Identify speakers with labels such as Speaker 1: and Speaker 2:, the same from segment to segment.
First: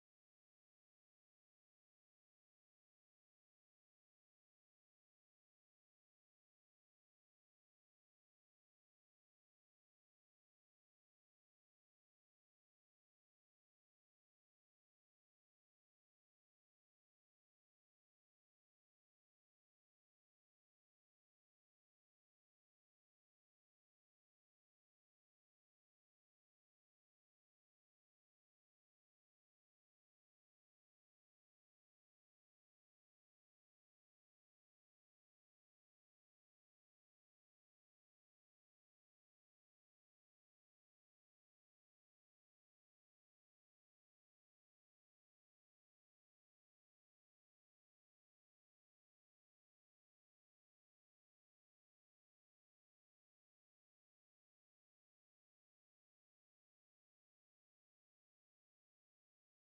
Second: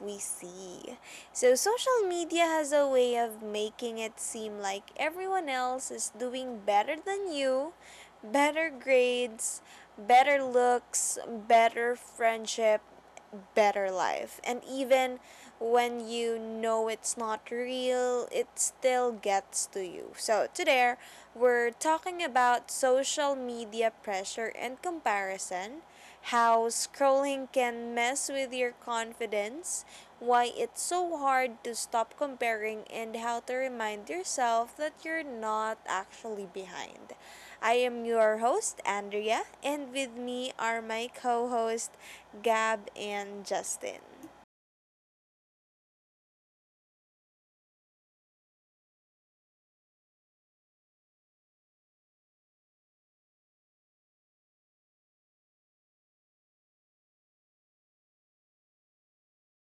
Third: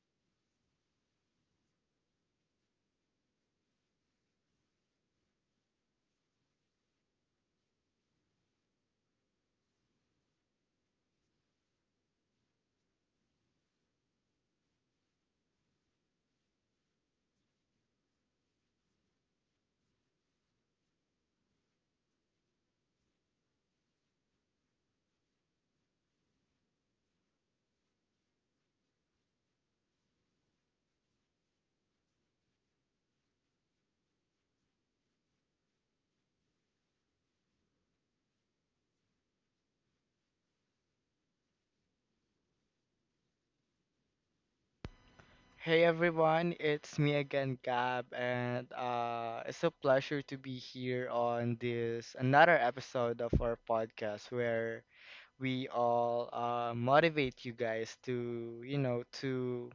Speaker 1: We See. So, social media has a way of making it seem like everyone else is doing better than you, better grades, better looks, better friendship, better life. And even when you know it's not real, it still gets to you. So, today we're talking about social media pressure and comparison, how scrolling can mess with your confidence, why it's so hard to stop comparing, and how to remind yourself that you're not actually behind. I am your host, Andrea, and with me are my co hosts Gab and Justin.
Speaker 2: Hey everyone, it's me again, Gab, and it's a pleasure to be here on this another episode of our podcast where we all motivate you guys to, you know, to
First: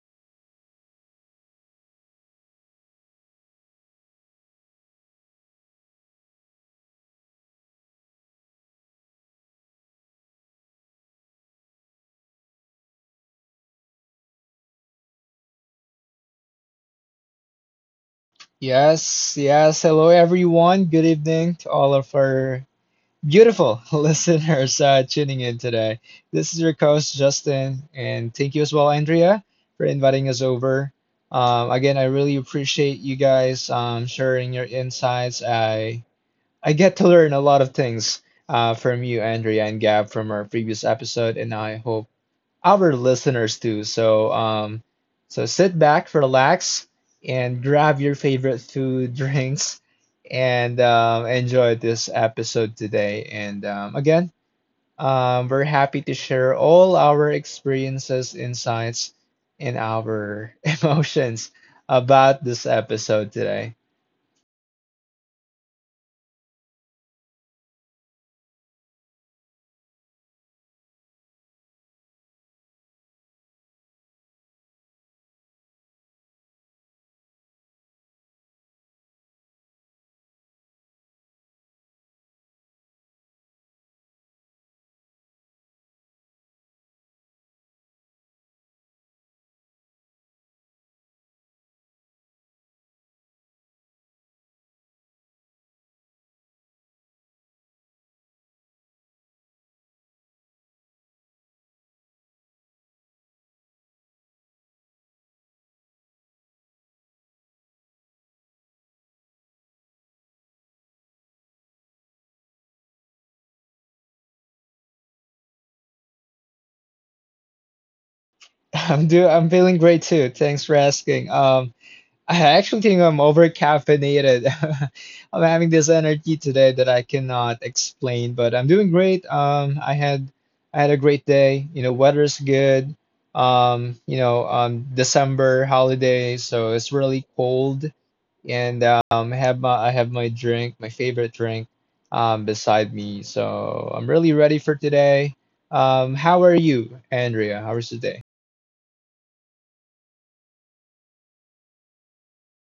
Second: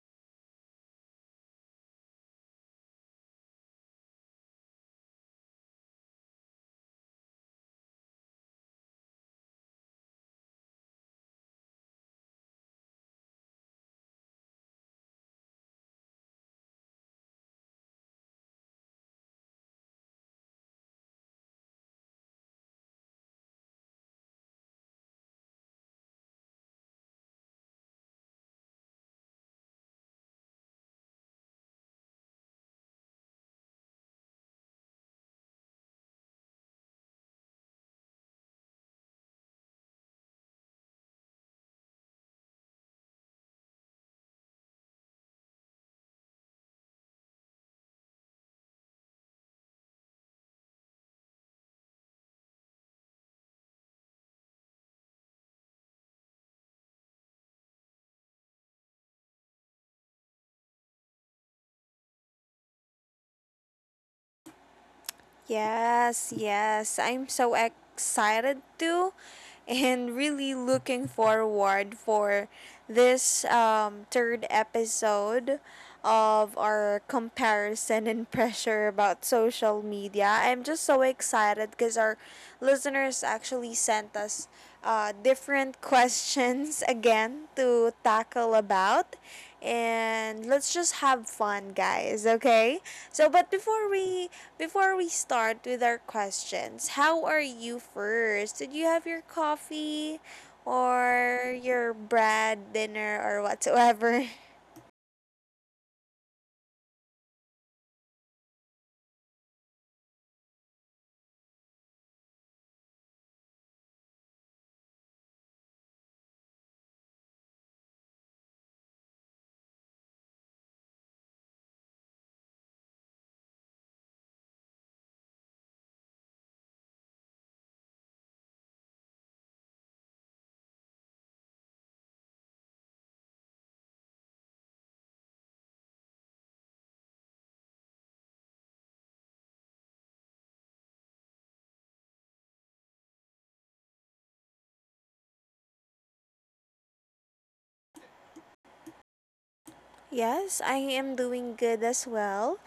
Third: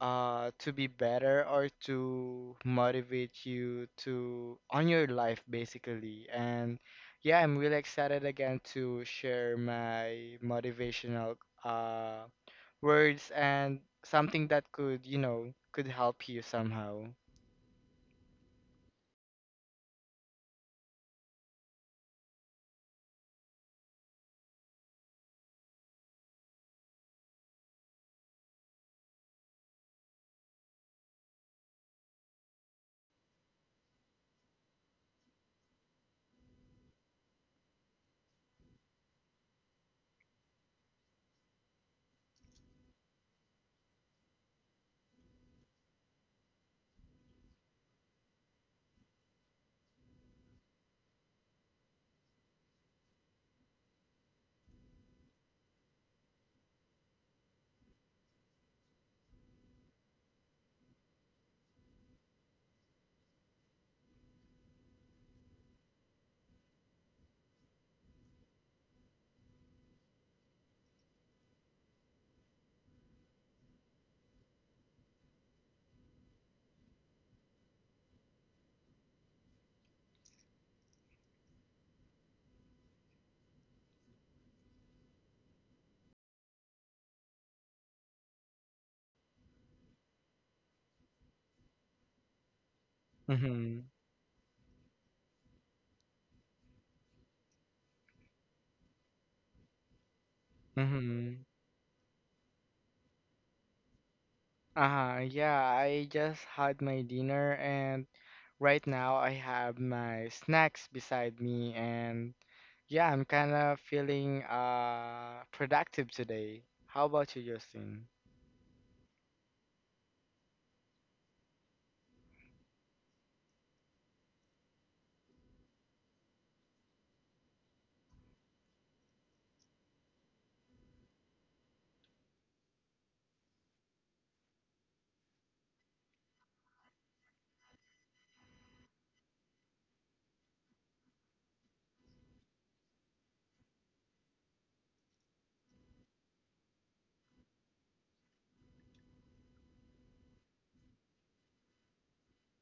Speaker 2: uh, to be better or to motivate you to on your life basically. And yeah, I'm really excited again to share my motivational uh words and something that could, you know, could help you somehow.
Speaker 3: Yes, yes. Hello, everyone. Good evening to all of our beautiful listeners tuning in today. This is your host, Justin, and thank you as well, Andrea, for inviting us over. Again, I really appreciate you guys sharing your insights. I get to learn a lot of things from you, Andrea and Gab, from our previous episode, and I hope our listeners do. So sit back, relax, and grab your favorite food, drinks, and enjoy this episode today. And again, we're happy to share all our experiences, insights, and our emotions about this episode today.
Speaker 1: Yes, yes. I'm so excited too and really looking forward for this third episode of our comparison and pressure about social media. I'm just so excited because our listeners actually sent us different questions again to tackle about, and let's just have fun, guys. Okay, so, but
Speaker 2: Mm-hmm.
Speaker 1: before we start with our questions, how are you first? Did you have your coffee
Speaker 2: Mm-hmm.
Speaker 1: or your bread dinner or whatsoever?
Speaker 2: Uh-huh. Yeah, I just had my dinner and right now I have my snacks beside me and yeah, I'm kind of feeling productive today. How about you, Justin?
Speaker 3: I'm feeling great too. Thanks for asking. I actually think I'm overcaffeinated. I'm having this energy today that I cannot explain, but I'm doing great. I had a great day. You know, weather's good. December holiday, so it's really cold, and I have my drink, my favorite drink, beside me. So I'm really ready for today. How are you, Andrea? How was your day?
Speaker 1: Yes, I am doing good as well.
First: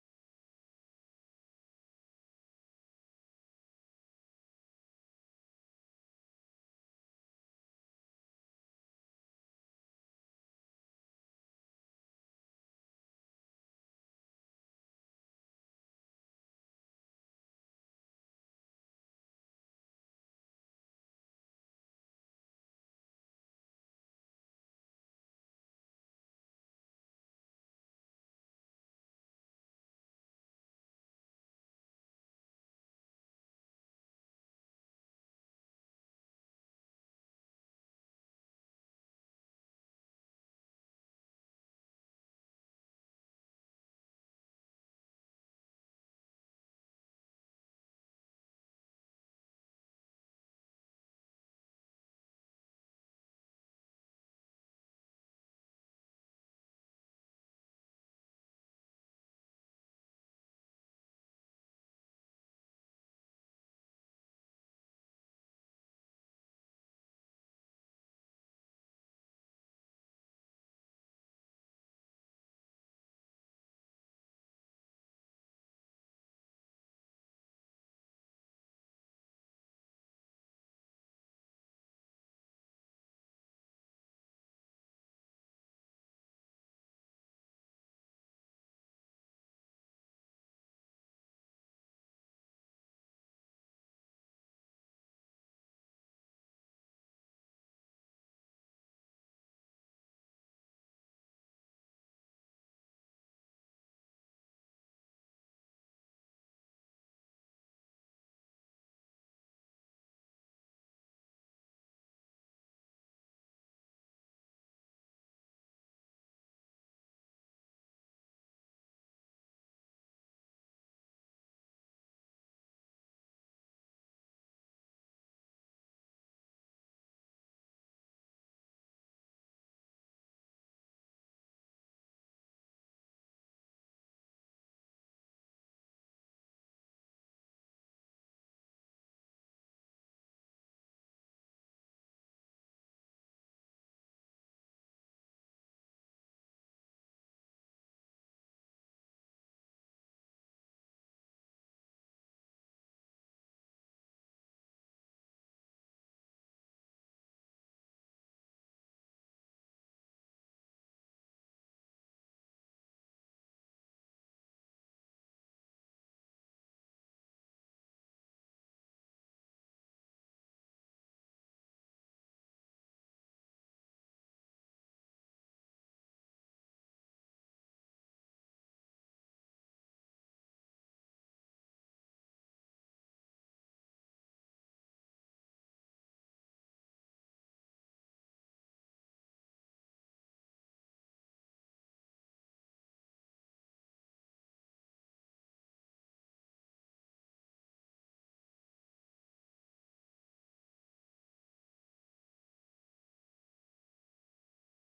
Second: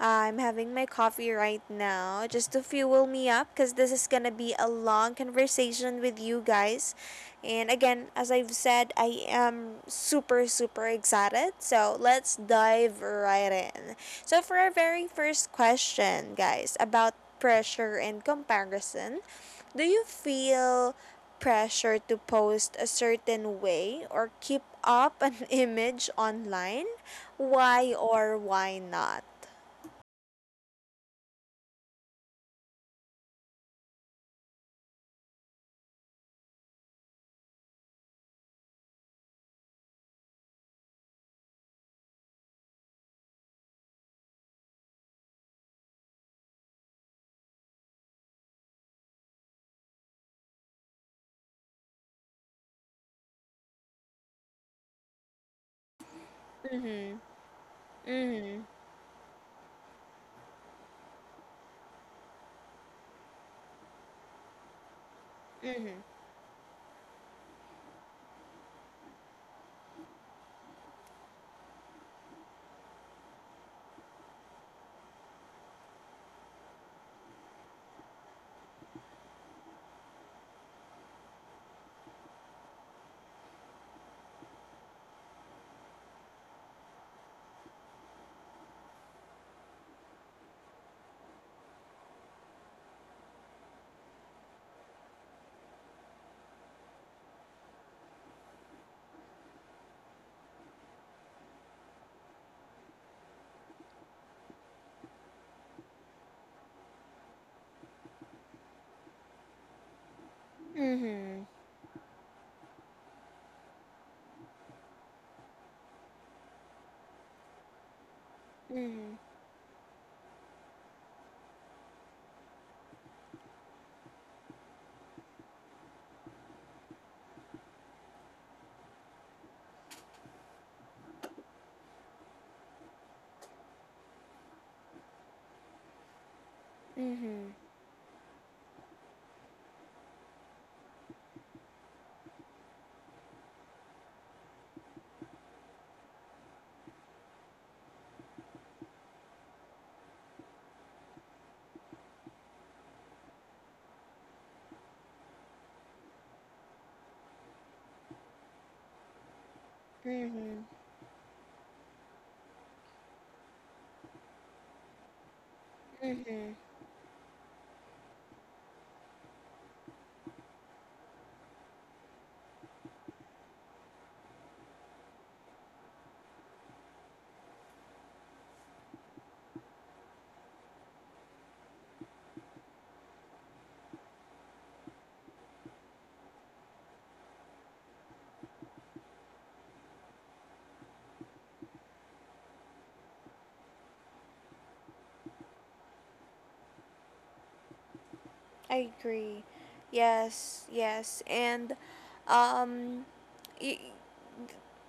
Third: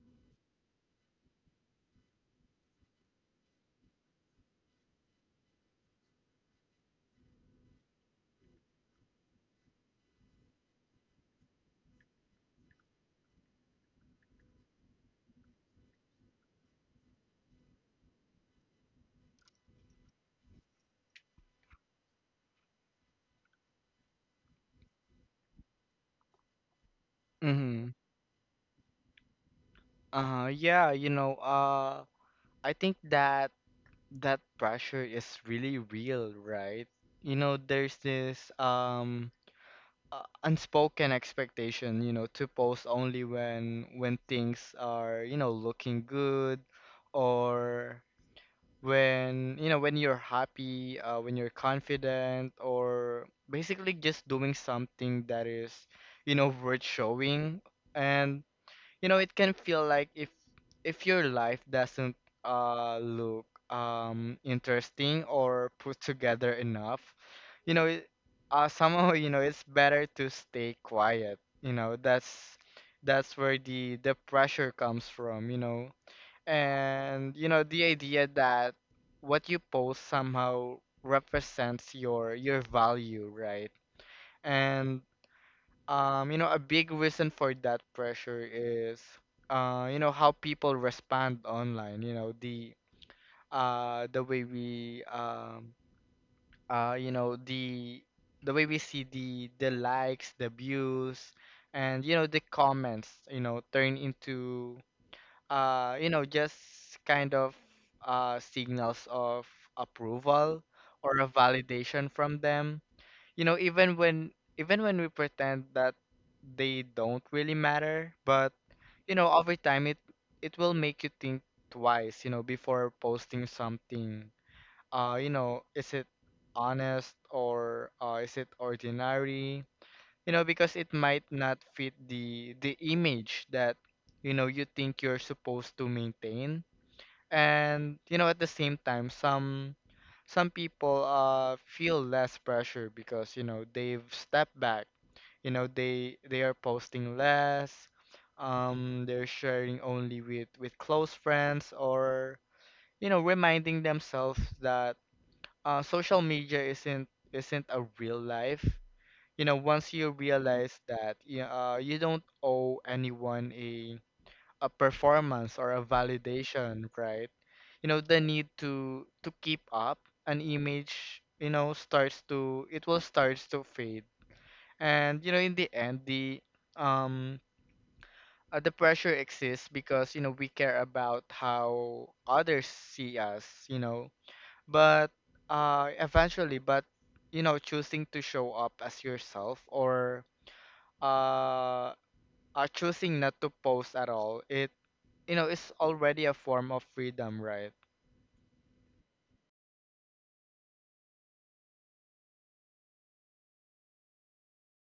Speaker 1: I'm having my coffee right now just to fuel me up because this is going to be a long conversation with you guys. And again, as I've said, I am super, super excited. So let's dive right in. So, for our very first question, guys, about pressure and comparison, do you feel pressure to post a certain way or keep up an image online?
Speaker 2: Mm-hmm.
Speaker 1: Why or why not?
Speaker 2: Uh-huh. Yeah, you know, I think that pressure is really real, right? You know, there's this unspoken expectation, you know, to post only when things are, you know, looking good or when, you know, when you're happy, when you're confident or basically just doing something that is, you know, worth
Speaker 1: Mm-hmm.
Speaker 2: showing. And
Speaker 1: Mm-hmm.
Speaker 2: you know, it can feel like if your life doesn't look interesting or put
Speaker 1: Mm-hmm.
Speaker 2: together enough, you know, somehow, you know, it's better to stay quiet. You know, that's where the pressure comes from, you know. And you know, the idea that what you post somehow represents your value, right? And you know, a big reason for that pressure is, you know, how people respond online. The way we uh, you know, the the way we see the likes, the views, and you know, the comments, you know, turn into just kind of signals of approval or a
Speaker 1: Mm-hmm.
Speaker 2: validation from them, you know, even when we pretend that they don't really matter. But you
Speaker 1: Mm-hmm.
Speaker 2: know, over time, it will make you think twice, you know, before posting something. You know, is it honest, or is it ordinary? You know, because it might not fit the image that, you know, you think you're supposed to maintain.
Speaker 1: Mm-hmm.
Speaker 2: And you know, at the same time, some people feel less pressure because, you know, they've stepped back, you know, they are posting less. Um, they're sharing only with close friends, or you know, reminding themselves that social media isn't a real life. You know, once you
Speaker 1: Mm-hmm.
Speaker 2: realize that you don't owe anyone a performance or a
Speaker 1: Mm-hmm.
Speaker 2: validation, right? You know, the need to keep up an image, you know, starts to fade. And you know, in the end, um the pressure exists because, you know, we care about how others see us, you know. But eventually, but you know, choosing to show up as yourself, or uh choosing not to post at all, it you know, it's already a form of freedom, right?
Speaker 1: I agree. Yes, yes. And um y-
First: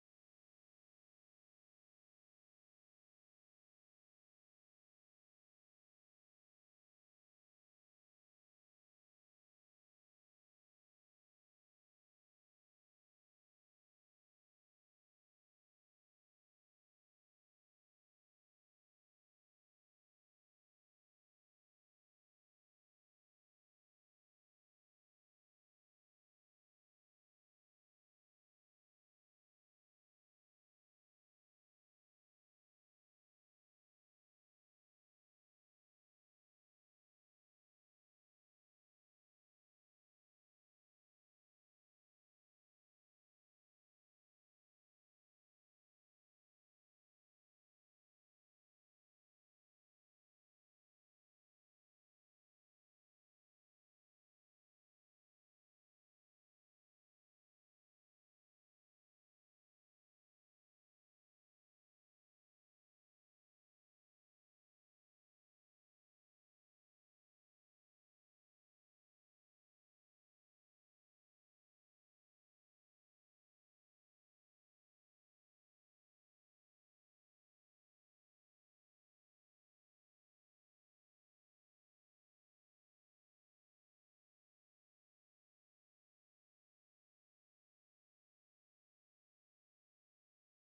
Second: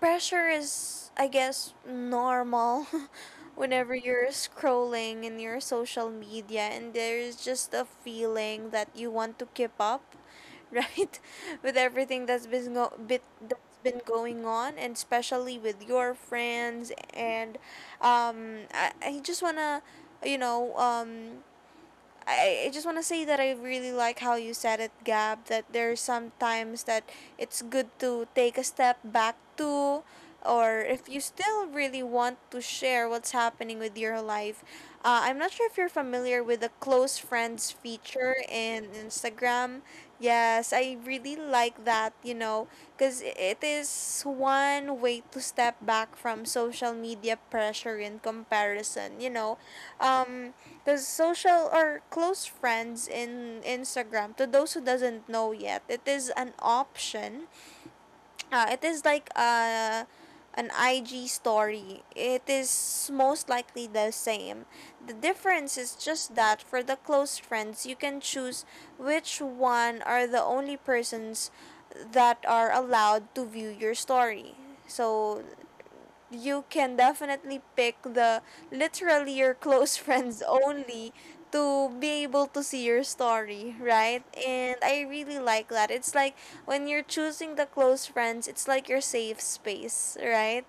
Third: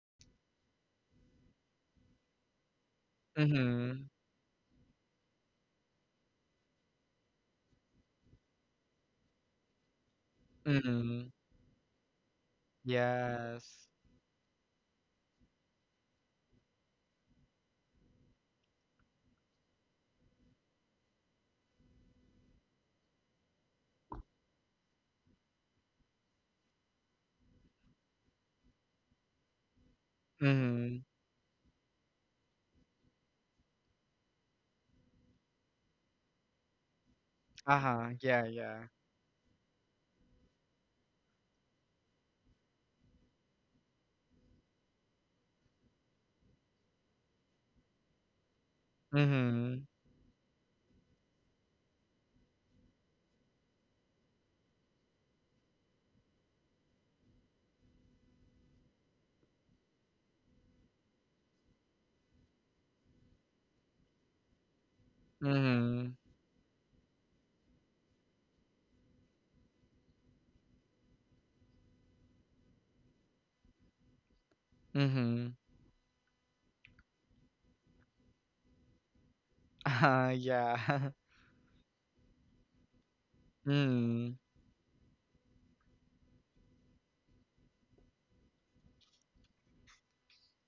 Speaker 1: pressure is, I guess, normal whenever
Speaker 2: Mm-hmm.
Speaker 1: you're scrolling in your social media and there's just a feeling that you want to keep up, right,
Speaker 2: Mm-hmm.
Speaker 1: with everything that's been bit that's
Speaker 2: Yes.
Speaker 1: been going on, and especially with your friends. And I just want to, you know um I just want to say that I really like how you said it, Gab, that there's sometimes that it's good to take a step back to, or
Speaker 2: Mm-hmm.
Speaker 1: if you still really want to share what's happening with your life. I'm not sure if you're familiar with the close friends
Speaker 2: Uh-huh.
Speaker 1: feature
Speaker 2: Yeah, yeah.
Speaker 1: in Instagram. Yes, I really like that, you know, because it is one way to step back from social media pressure and comparison, you know.
Speaker 2: Mm-hmm.
Speaker 1: Um, because social or close friends in Instagram, to those who doesn't know yet, it is an option. It is like an IG story. It is most likely the same. The difference is
Speaker 2: Mm-hmm.
Speaker 1: just that for the close friends, you can choose which one are the only persons that are allowed to view your story. So
Speaker 2: Mm-hmm.
Speaker 1: you can definitely pick the literally your close
Speaker 2: Uh-huh.
Speaker 1: friends
Speaker 2: Yeah.
Speaker 1: only to be able to see your story, right?
Speaker 2: Mm-hmm.
Speaker 1: And I really like that. It's like when you're choosing the close friends, it's like your safe space, right?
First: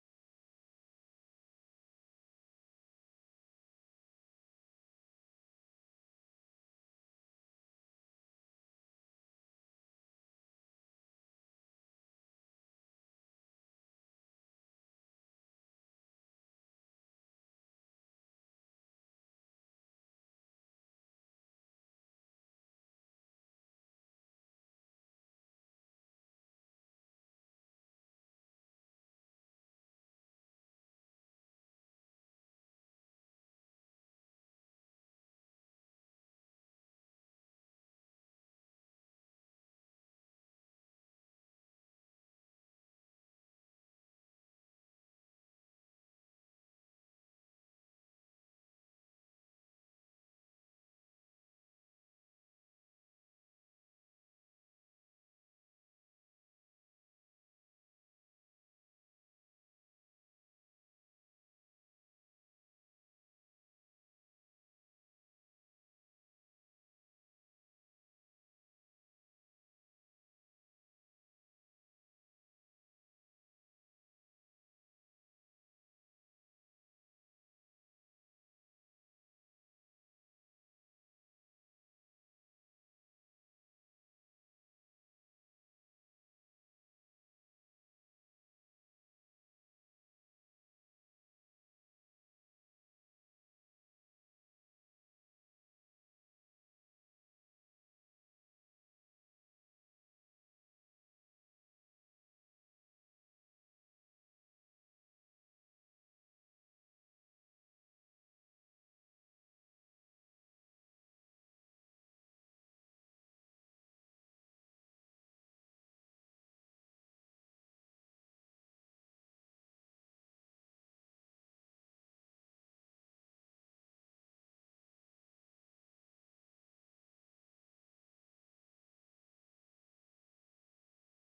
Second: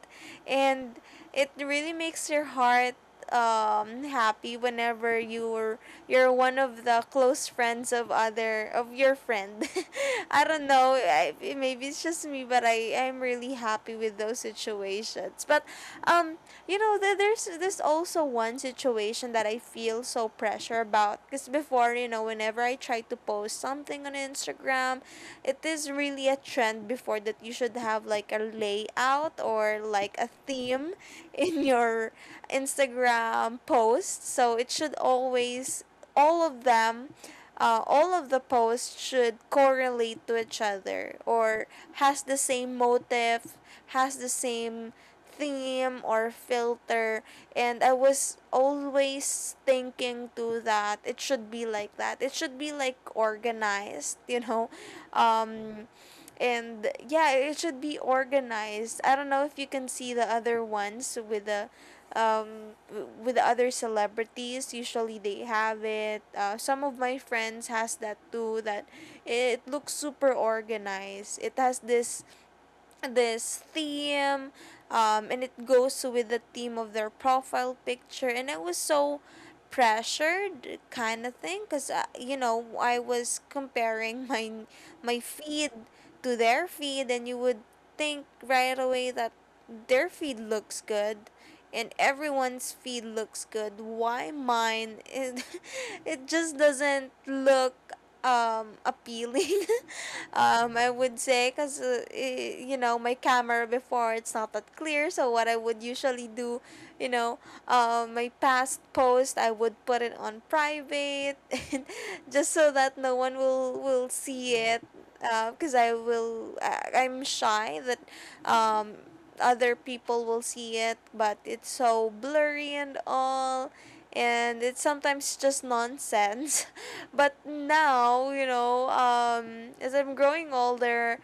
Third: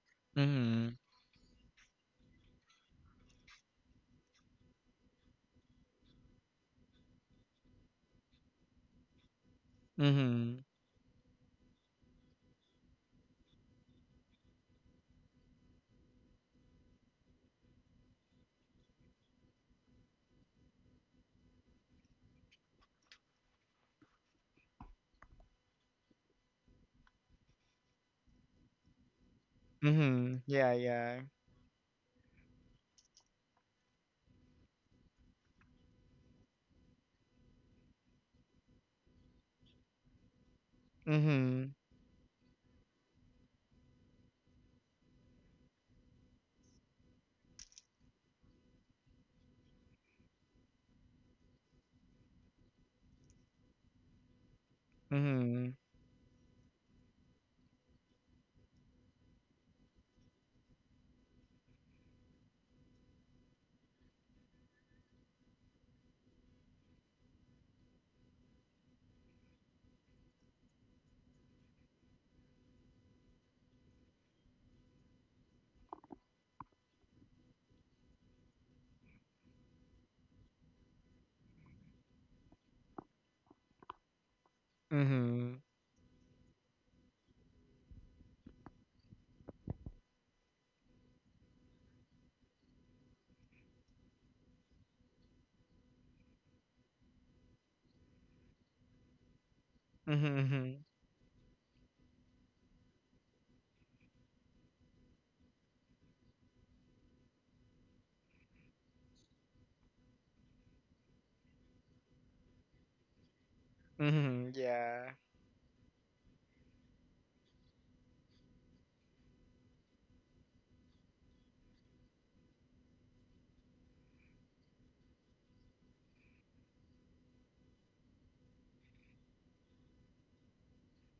Speaker 1: And it really makes your heart happy whenever you're one of the close friends of other of your friend.
Speaker 2: Mm-hmm.
Speaker 1: I
Speaker 2: Mm-hmm.
Speaker 1: don't know. Maybe it's just me, but I'm really happy with those situations. But um, you know, there's also one situation that I feel so pressure about, because before, you know, whenever I try to post something on Instagram, it is really a trend before that you should have like a layout or like a
Speaker 2: Mm-hmm. Yeah,
Speaker 1: theme
Speaker 2: yeah.
Speaker 1: in your Instagram post. So it should always, all of them, all of the posts should correlate to each other, or
Speaker 2: Mm-hmm.
Speaker 1: has the same motive, has the same theme or filter. And I was always thinking to that it should be like that, it should be like organized, you know.
Speaker 2: Mm-hmm.
Speaker 1: um and yeah, it should be organized. I don't know if you can see the other ones with the with the other celebrities. Usually they have it, some of my friends has that too, that it looks super organized, it has this theme. And it goes with the theme of their profile picture, and I was so pressured, kind of thing, because I was comparing my
Speaker 2: Mm-hmm.
Speaker 1: feed to their feed, and you would think right away that their feed looks good, and everyone's feed looks good. Why mine, it, it just doesn't look appealing.
Speaker 2: Mm-hmm.
Speaker 1: I would say because my camera before, it's not that clear, so what I would usually do, you know, my past post, I would put it on private, and just so that no one will see
Speaker 2: Mm-hmm.
Speaker 1: it,
Speaker 2: Yeah.
Speaker 1: because I'm shy that um, other people will see it, but it's so blurry and all, and it's sometimes just nonsense. But now, you know, as I'm growing older,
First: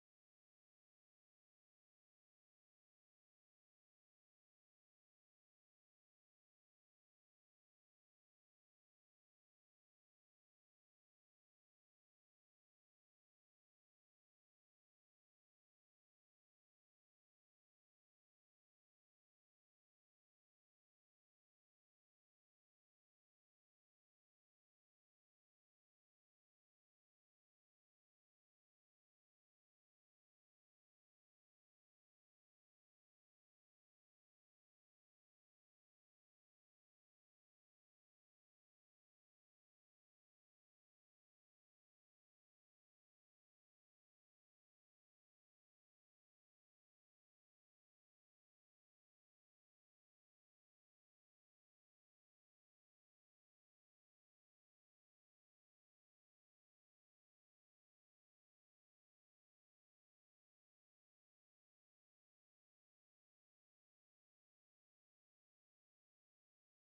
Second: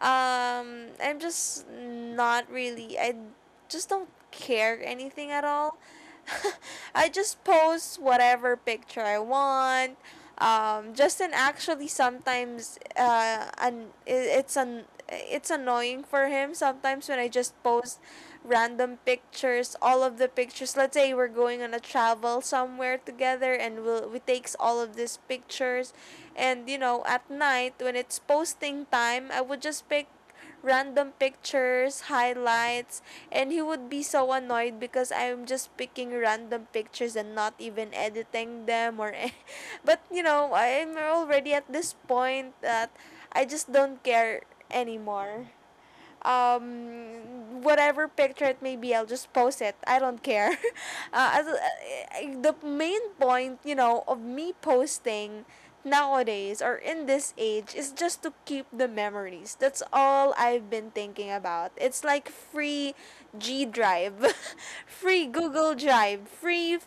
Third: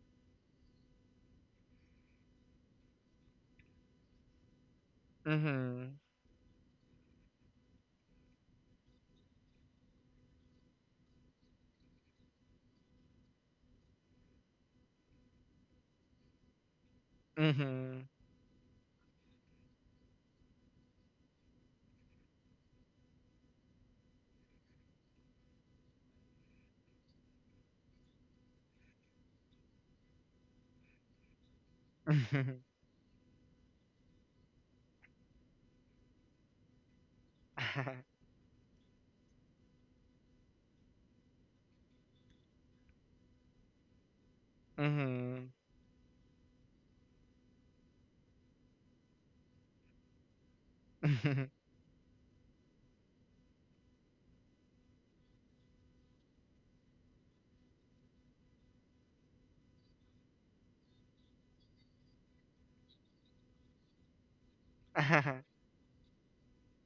Speaker 1: I'm just not really, I just don't care anything at all.
Speaker 2: Mm-hmm.
Speaker 1: I just post whatever picture I want. Justin actually sometimes, an, it, it's an it's annoying for him sometimes when I just post
Speaker 2: Mm-hmm.
Speaker 1: random pictures, all of the pictures. Let's say we're going on a travel somewhere together, and we takes all of these pictures, and you know, at night when it's posting time, I would just pick random pictures, highlights, and he would be so annoyed because I'm just picking random pictures and not even editing them, but you know, I'm already at this point that I just don't care
Speaker 2: Mm-hmm.
Speaker 1: anymore. Whatever picture it may be, I'll just post it. I don't care. uh,
Speaker 2: Mm-hmm.
Speaker 1: as, uh, the main point, you know, of me posting nowadays or in this age is just to keep the memories. That's all I've been thinking about. It's like free G Drive, free Google Drive, free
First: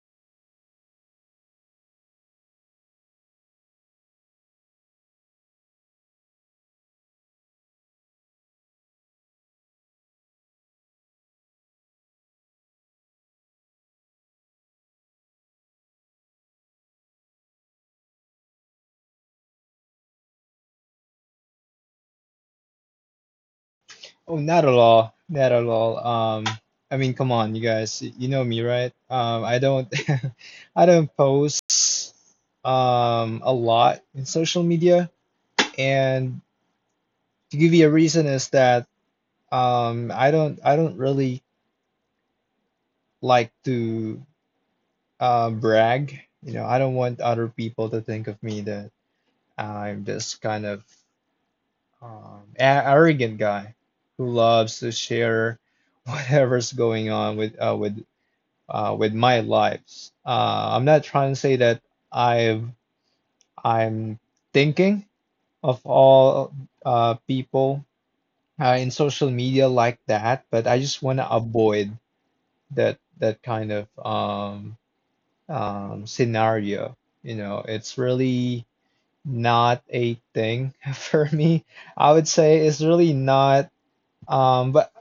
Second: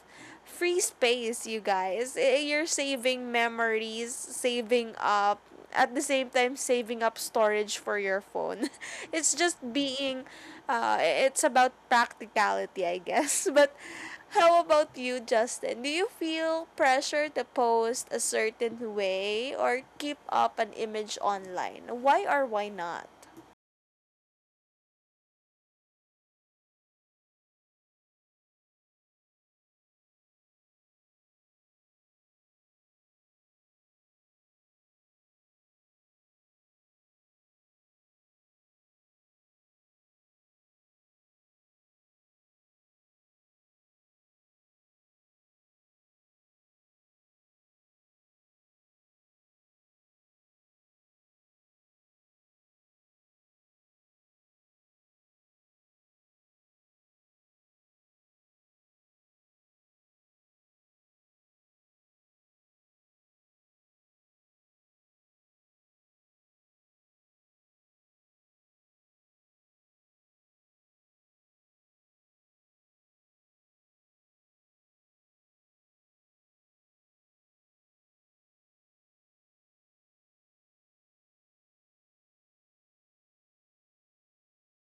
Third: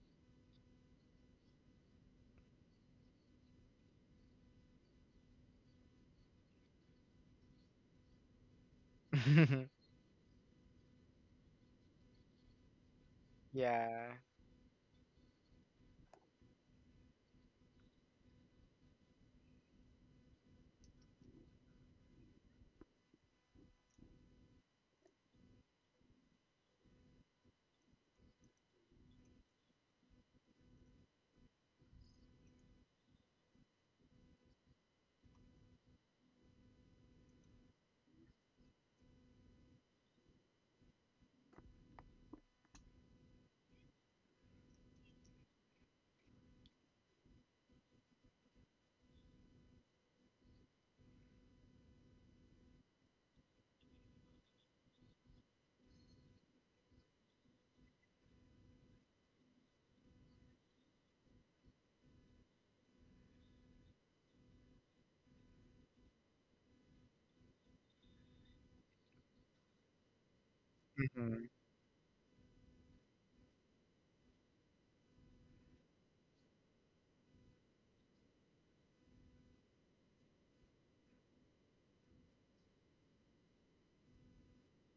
Speaker 1: space, you guys. You're saving memories, saving up, at the same time saving up storage for your phone. It's just being, it's about practicality, I guess. But
Speaker 2: Yeah.
Speaker 1: how about you, Justin? Do you feel pressure to post a certain way or keep up an image online? Why or why not?
Speaker 3: Oh, not at all. Not at all. I mean, come on, you guys. You know me, right? I don't, I don't post a lot in social media, and to give you a reason is that I don't really like to brag. You know, I don't want other people to think of me that I'm this kind of um, a- arrogant guy who loves to share whatever's going on with with my lives. I'm not trying to say that I've I'm thinking of all people in social media like that, but I just want to
Speaker 2: Mhm.
Speaker 3: avoid that kind of scenario. You know, it's really not a thing for me. I would say it's really not. But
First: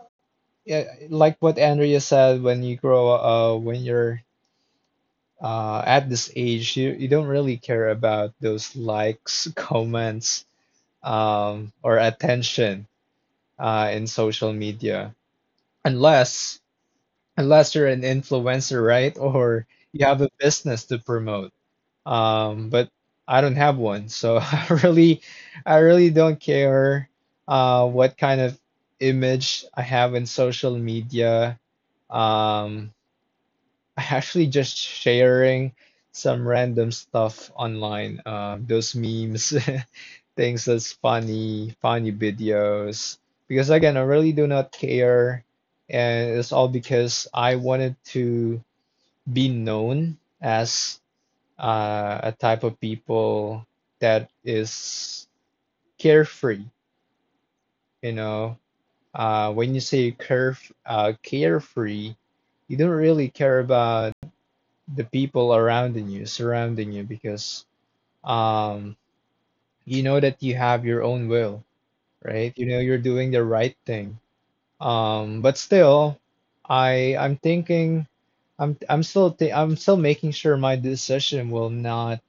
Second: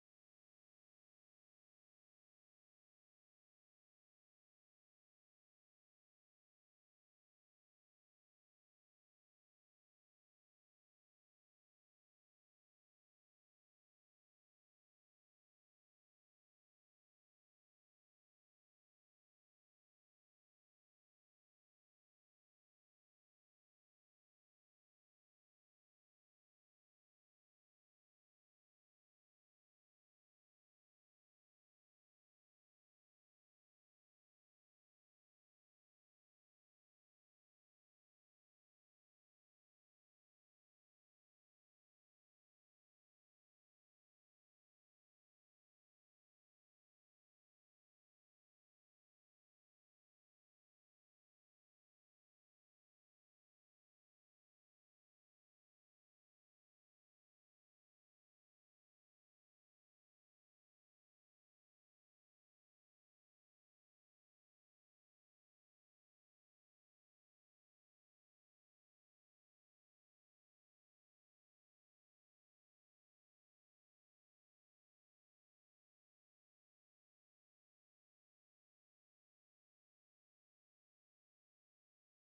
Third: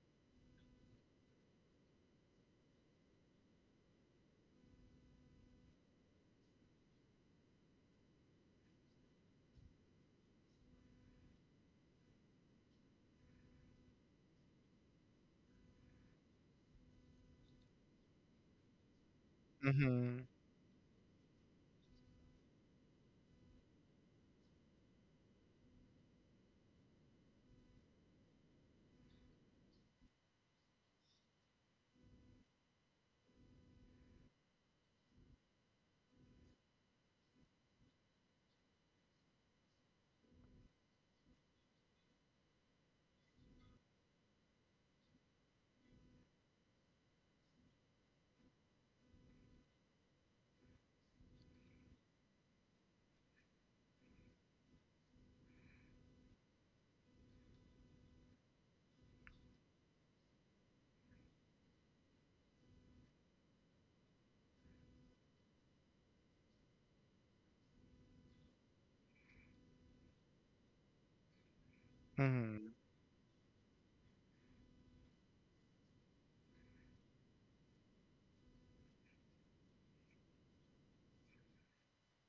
Speaker 3: yeah, like what Andrea said, when you're at this age, you don't really care about those likes, comments, or attention in social media, unless unless you're an influencer, right? Or you have a
Speaker 2: Mhm.
Speaker 3: business to promote. But I don't have one, so I really don't care what kind of image I have in social media. Um, Actually just sharing some random stuff online. Those memes, things that's funny, funny videos. Because again, I really do not care, and it's all because I wanted to be known as a type of people that is carefree. You know, when you say caref carefree, you don't really care about the people around you, surrounding you, because um, you know that you have your own will, right? You
Speaker 2: Mhm.
Speaker 3: know you're doing the right thing. But still, I I'm thinking, I'm still th I'm still making sure my decision will not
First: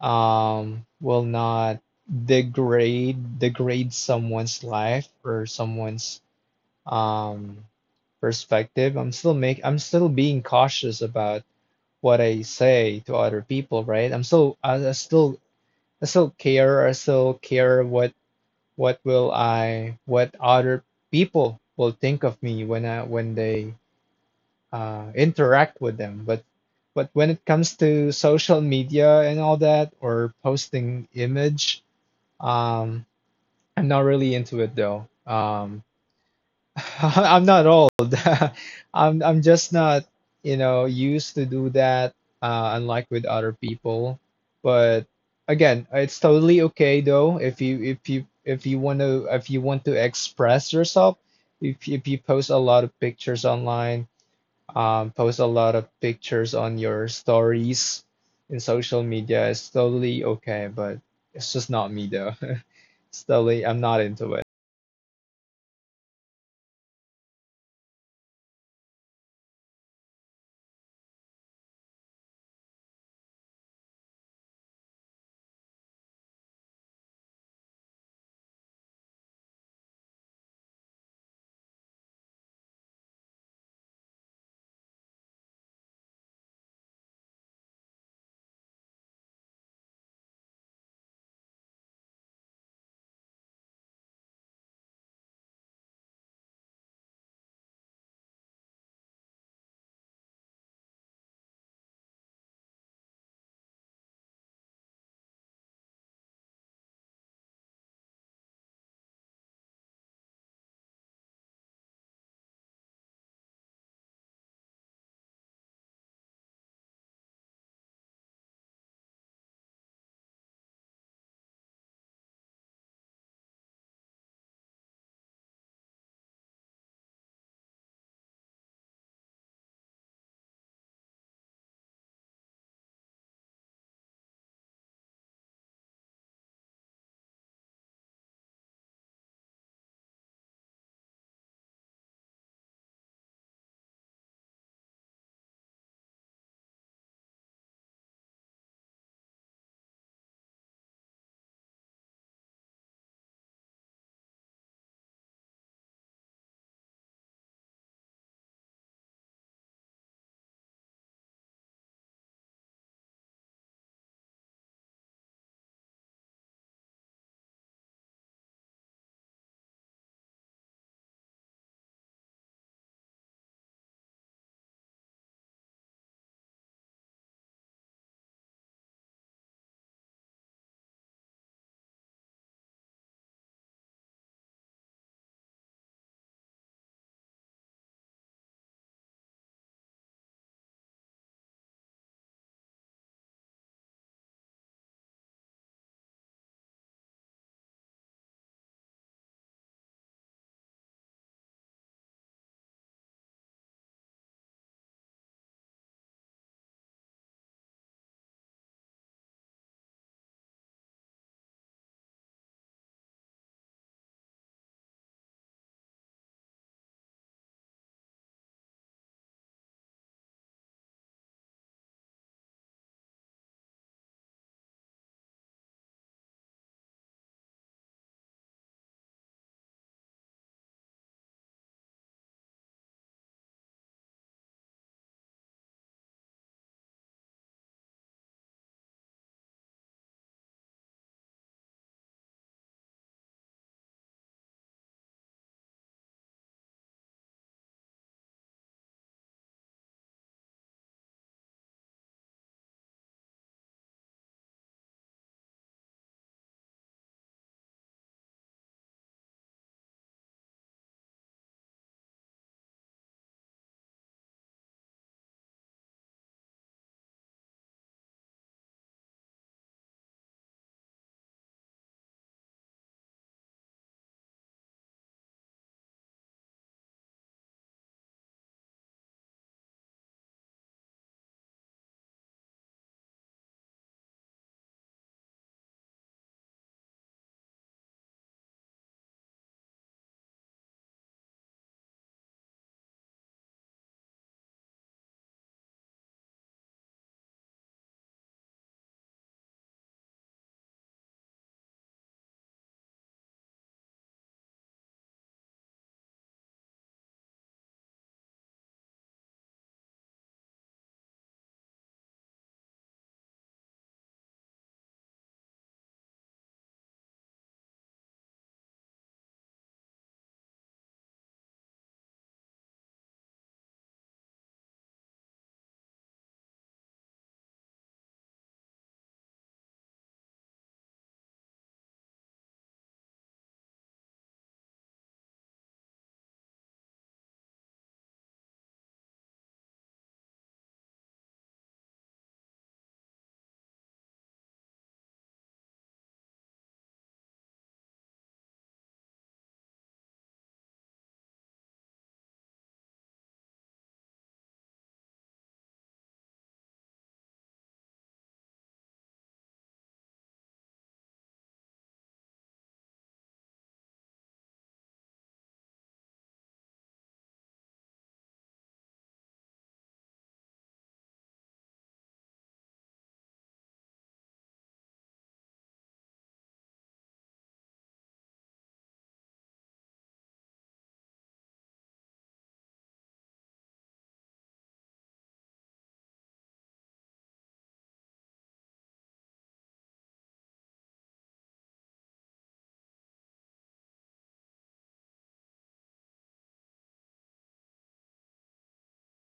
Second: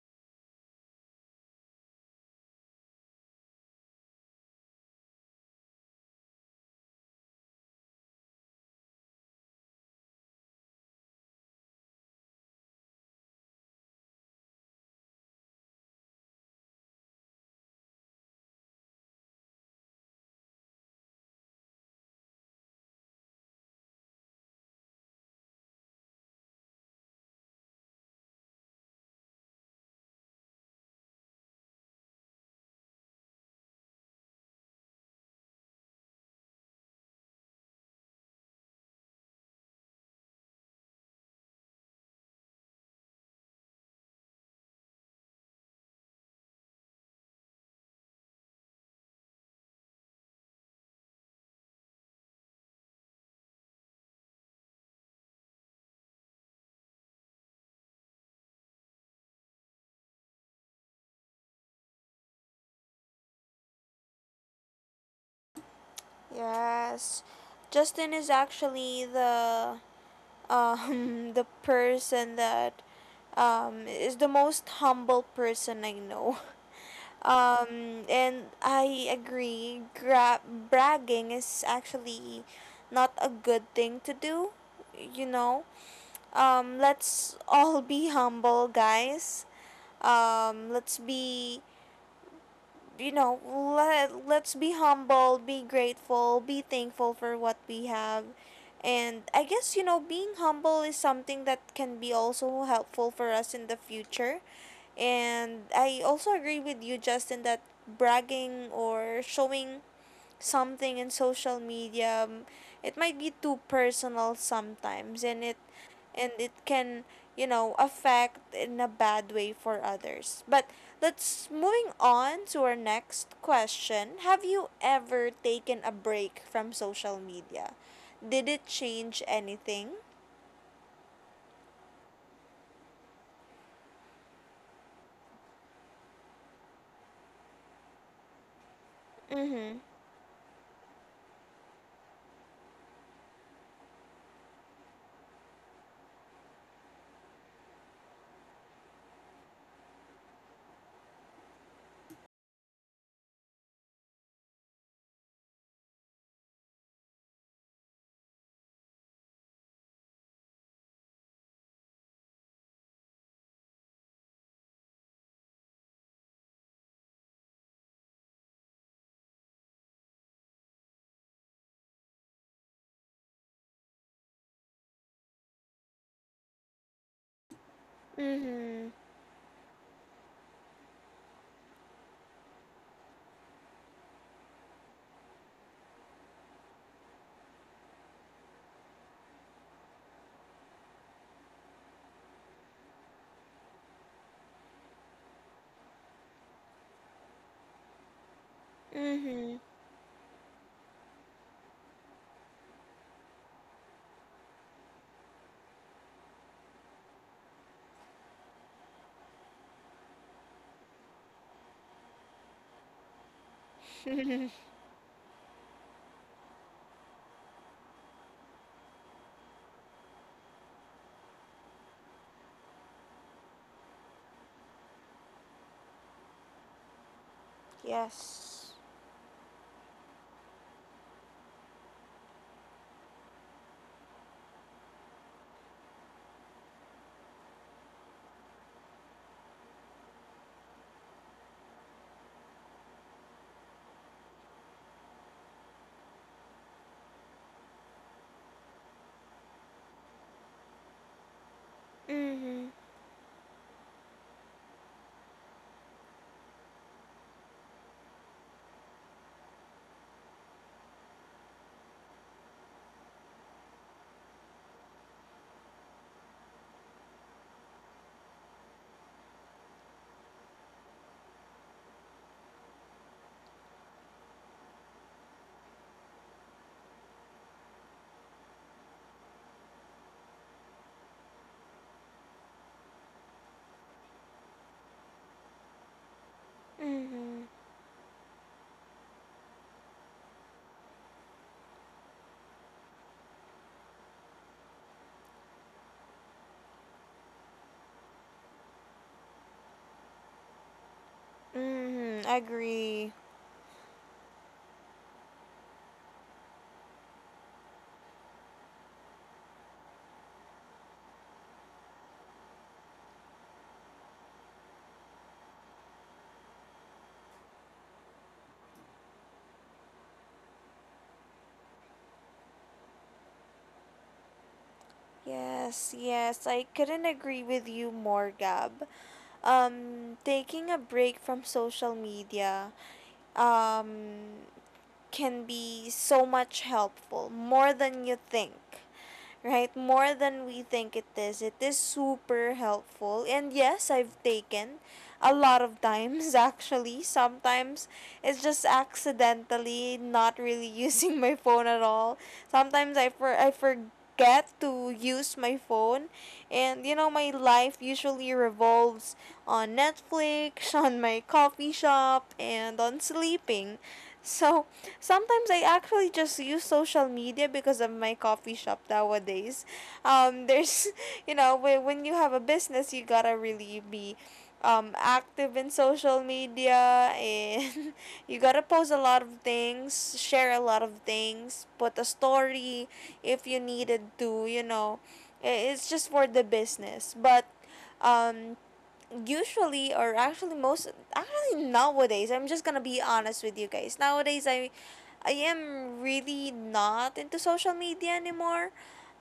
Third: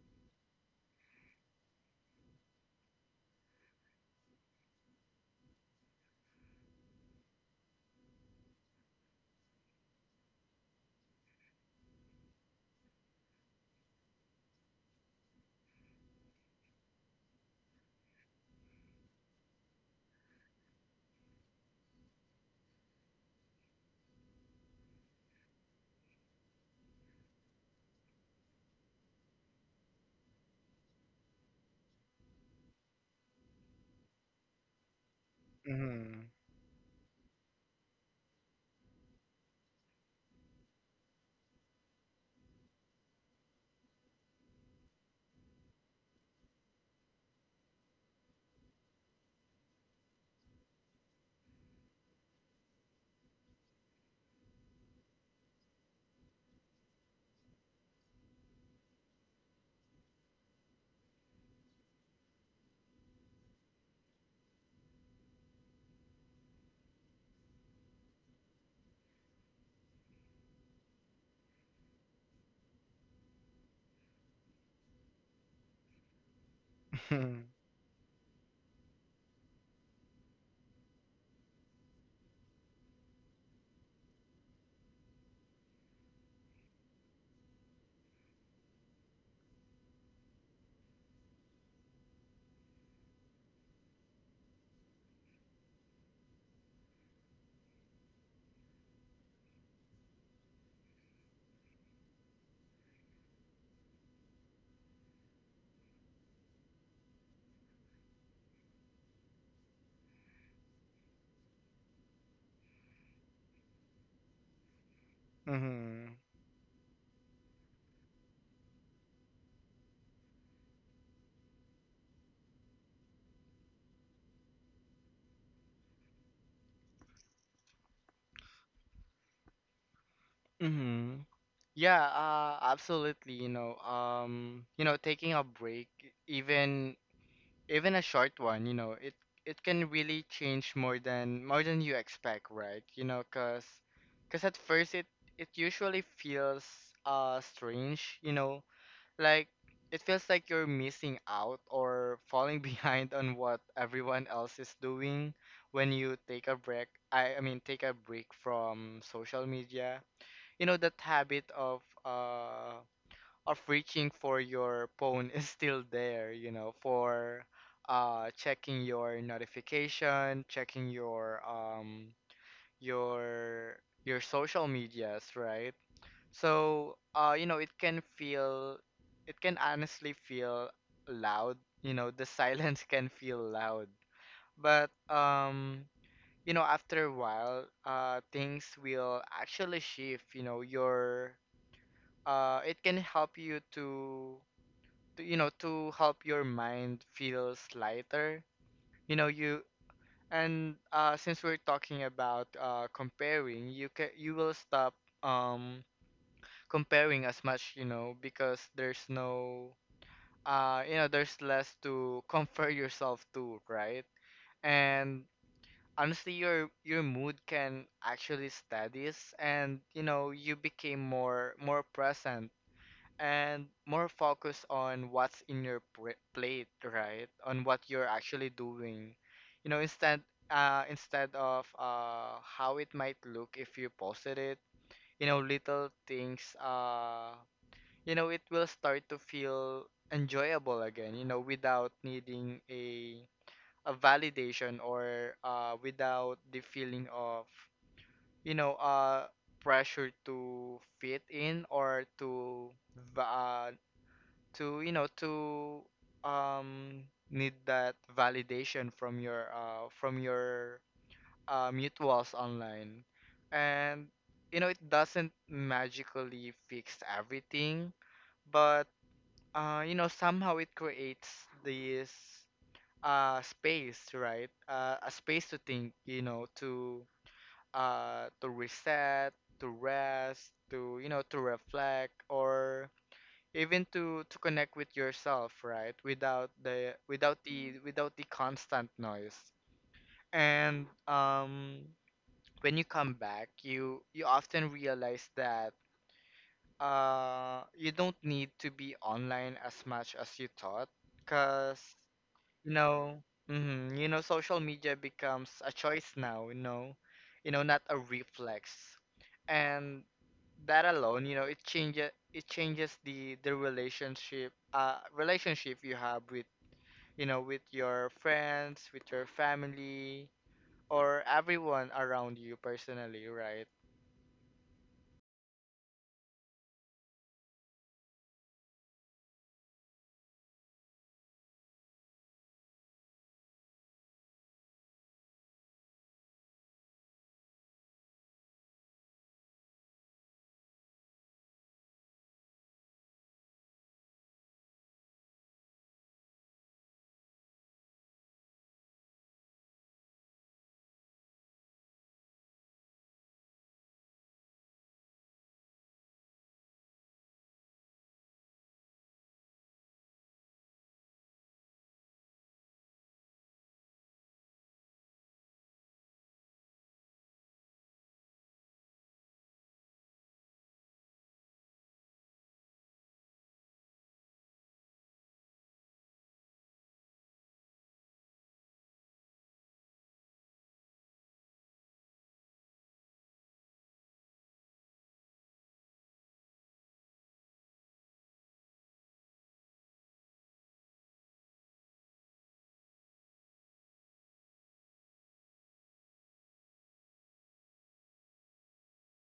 Speaker 3: um will not degrade someone's life or someone's um perspective. I'm still being cautious about what I say to other people, right? I still care. I still care what other people will think of me when I when they interact with them. But when it comes to social media and all that or posting image, um, I'm not really into it though.
Speaker 2: Mhm.
Speaker 3: I'm not old. I'm just not, you know, used to do that, unlike with other people. But again, it's totally okay though if you want to express yourself, if you post a lot of pictures online, post a lot of pictures on your stories in social media, it's totally okay. But it's just not me though. It's totally, I'm not into it.
Speaker 1: Yes. Justin is actually the the person that is the most humble person I know.
Speaker 2: Mhm.
Speaker 1: And I agree, bragging is actually not a good thing to do, you know. Let's all be humble, guys. Let's be you know, let, Let's be humble, be grateful, be thankful for what we have. And I guess, you know, being humble is something that can be also helpful for us in the future. And I also agree with you, Justin, that bragging or showing something in social media, it might be too personal sometimes, and it,
Speaker 2: Mhm.
Speaker 1: and it can you know, affect in a bad way for others. But let's moving on to our next question: have you ever taken a break from social media? Did it change anything?
Speaker 2: Mhm. Yeah, absolutely, you know, taking a break, even even a short one, you know, it
Speaker 1: Mhm.
Speaker 2: can really change more than you expect, right? You know, cause at first, it usually feels strange, you know, like it feels like you're missing out or falling behind on what everyone else is doing when you take a break. I mean take a break from social media. You know, that habit of reaching for your phone is still there, you know, for checking your notification, checking your your social medias, right? So, you know,
Speaker 1: Mhm.
Speaker 2: it can honestly feel loud. You know, the silence can feel loud. But, you know, after a while, things will actually shift. You know, it can help you to, you know, to help your mind feels lighter. You know,
Speaker 1: Mhm.
Speaker 2: you, and since we're talking about comparing, you will stop Um, comparing as much, you know, because there's no you know, there's less to compare yourself to, right? And honestly, your mood can actually steadies, and you know, you became more present and more focused on what's in your plate, right? On what you're actually
Speaker 1: Yes.
Speaker 2: doing. You know, instead of how it might look if you posted it. You know, little things, you know, it will start to feel enjoyable again, you know, without needing a validation, or without the feeling of, you know, pressure to fit in or to
Speaker 1: Mhm.
Speaker 2: va- uh you know, to um need that validation from your mutuals online. And you know, it doesn't magically fix everything, but you know, somehow it creates this space, right? A space to think, you know, to reset, to rest, to, you know, to reflect, or even to connect with yourself, right? Without
Speaker 1: Mhm.
Speaker 2: the constant noise. And when you come back, you often realize that you don't need to be online as much as you thought, cause
Speaker 1: Mhm.
Speaker 2: you
Speaker 1: Agree.
Speaker 2: know, you know, social media becomes a choice now, you know, not a reflex. And that alone, you know, it changes the relationship you have with, you know, with your friends, with your family, or everyone around you personally, right?
Speaker 1: Yes, yes, I couldn't agree with you more, Gab. Taking a break from social media, um, can be so much helpful, more than you think, right? More than we think it is. It is super helpful. And yes, I've taken a lot of times actually. Sometimes it's just accidentally not really using my phone at all. Sometimes I forget to use my phone, and you know, my life usually revolves on Netflix, on my coffee shop, and on sleeping. So sometimes I actually just use social media because of my coffee shop nowadays. There's, you know, when you have a business, you gotta really be active in social media, and you gotta post a lot of things, share a lot of things, put a story if you needed to, you know. It's just for the business. But um, usually, or actually most, actually nowadays, I'm just gonna be honest with you guys, nowadays I am really not into social media anymore.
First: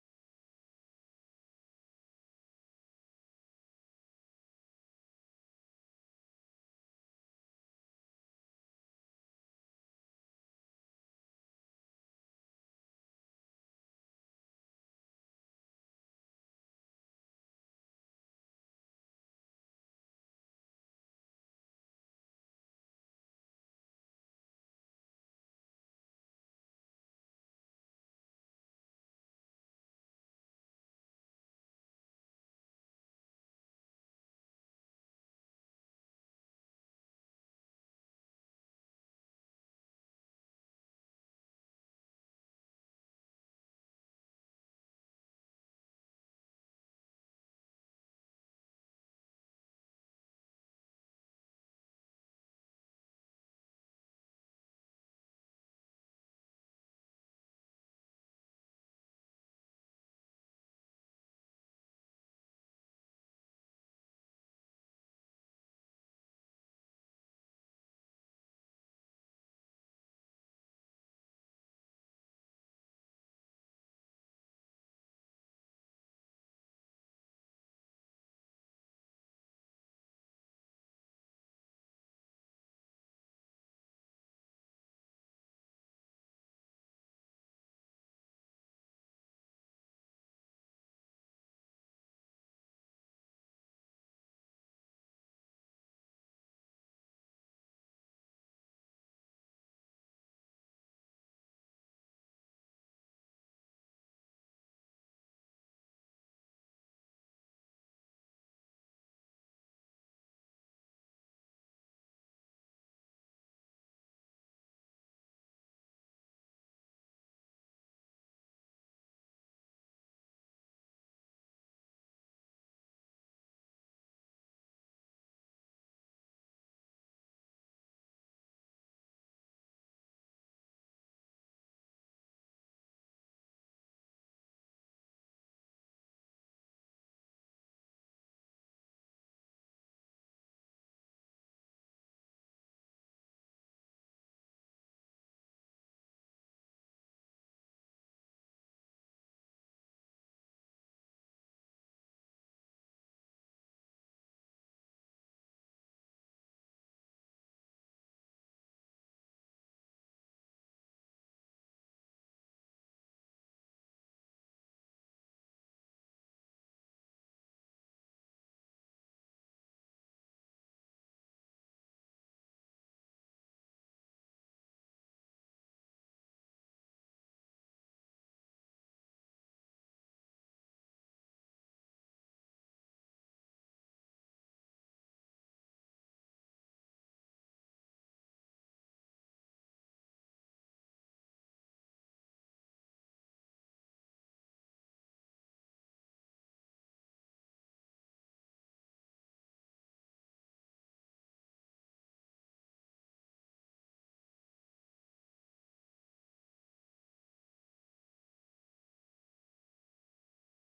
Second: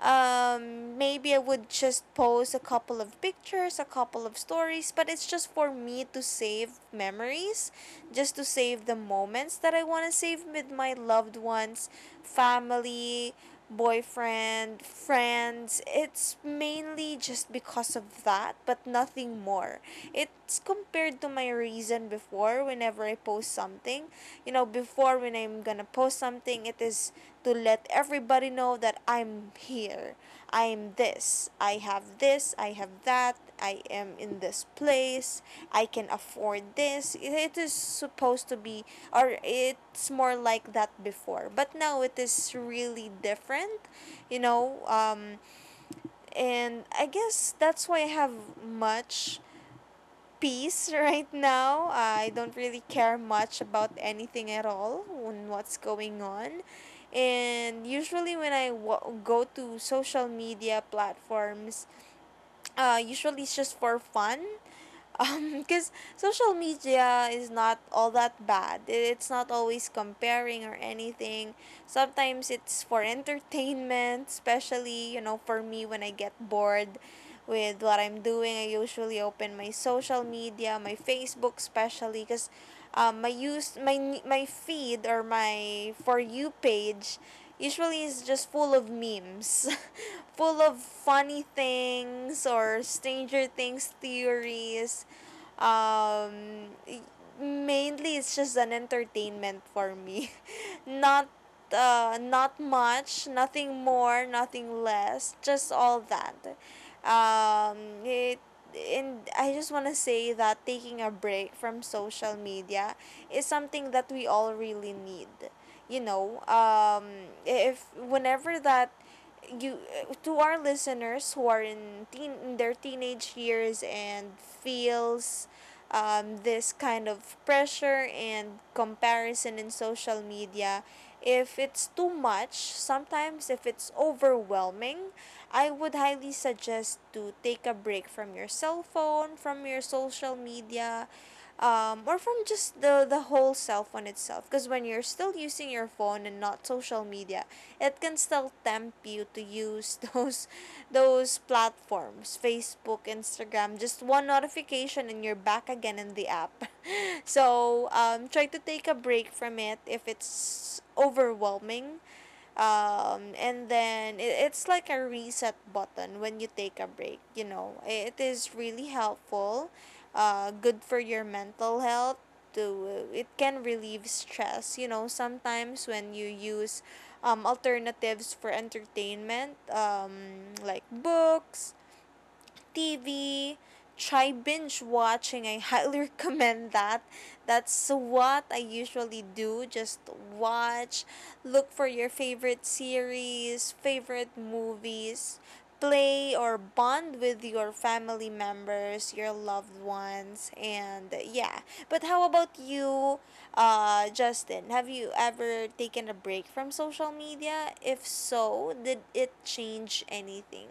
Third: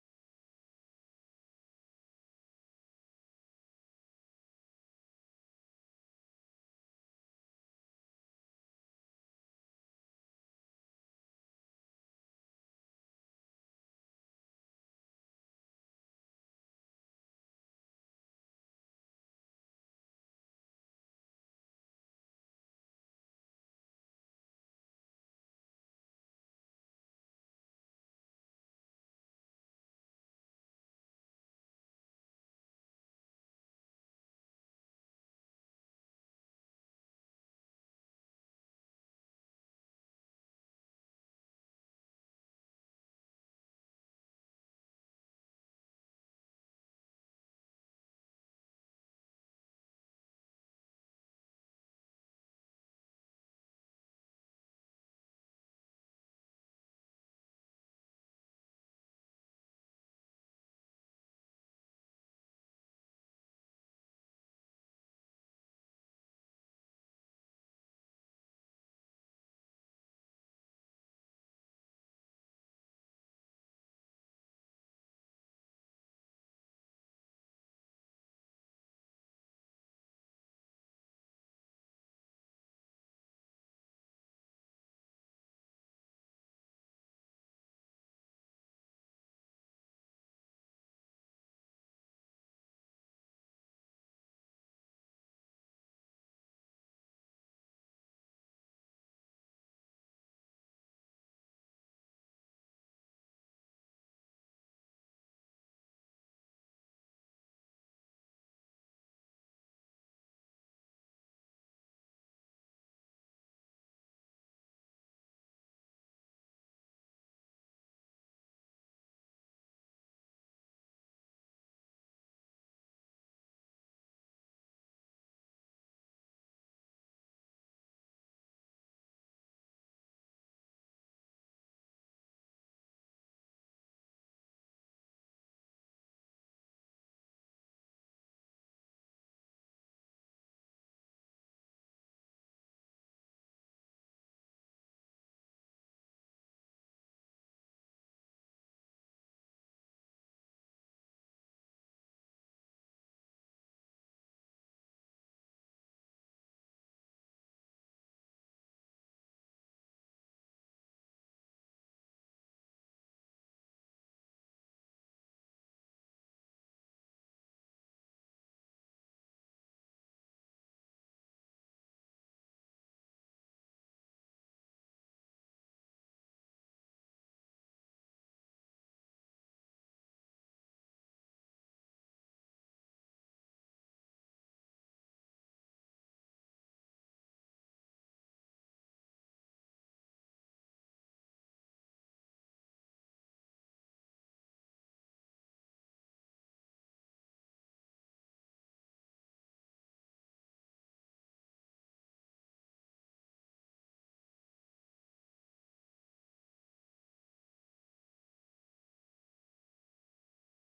Speaker 1: Maybe I would just post a couple of pictures, a couple of stories, but it's just for me to save memories, just to save the moments that I want to save with my loved ones, family, boyfriend, friends. It's mainly just because of that, but nothing more. It's compared to my reason before whenever I post something. You know, before, when I'm gonna post something, it is to let everybody know that I'm here. I am this, I have that, I am in this place, I can afford this. It is supposed to be, or it's more like that before. But now it is really different, you know. And I guess that's why I have much peace right now. I don't really care much about anything at all on what's going on. And usually when I go to social media platforms, usually it's just for fun, because social media is not all that bad. It's not always comparing or anything. Sometimes it's for entertainment, especially, you know, for me when I get bored with what I'm doing, I usually open my social media, my Facebook especially, because my feed or my for you page usually is just full of memes, full of funny things, or Stranger Things theories. um, Mainly it's just an entertainment for me. not Not much, nothing more, nothing less, just all that, um it and I just want to say that taking a break from social media is something that we all really need. You know, if whenever that you to our listeners who are in teen in their teenage years and feels this kind of pressure and comparison in social media, if it's too much sometimes, if it's overwhelming, I would highly suggest to take a break from your cell phone, from your social media, or from just the whole cell phone itself, because when you're still using your phone and not social media, it can still tempt you to use those platforms, Facebook, Instagram. Just one notification and you're back again in the app. So, try to take a break from it if it's overwhelming. And then, it's like a reset button. When you take a break, you know, it is really helpful, good for your mental health. To It can relieve stress, you know. Sometimes when you use alternatives for entertainment, like books, TV, try binge watching. I highly recommend that. That's what I usually do. Just watch, look for your favorite series, favorite movies, play or bond with your family members, your loved ones, and yeah. But how about you, Justin? Have you ever taken a break from social media? If so, did it change anything?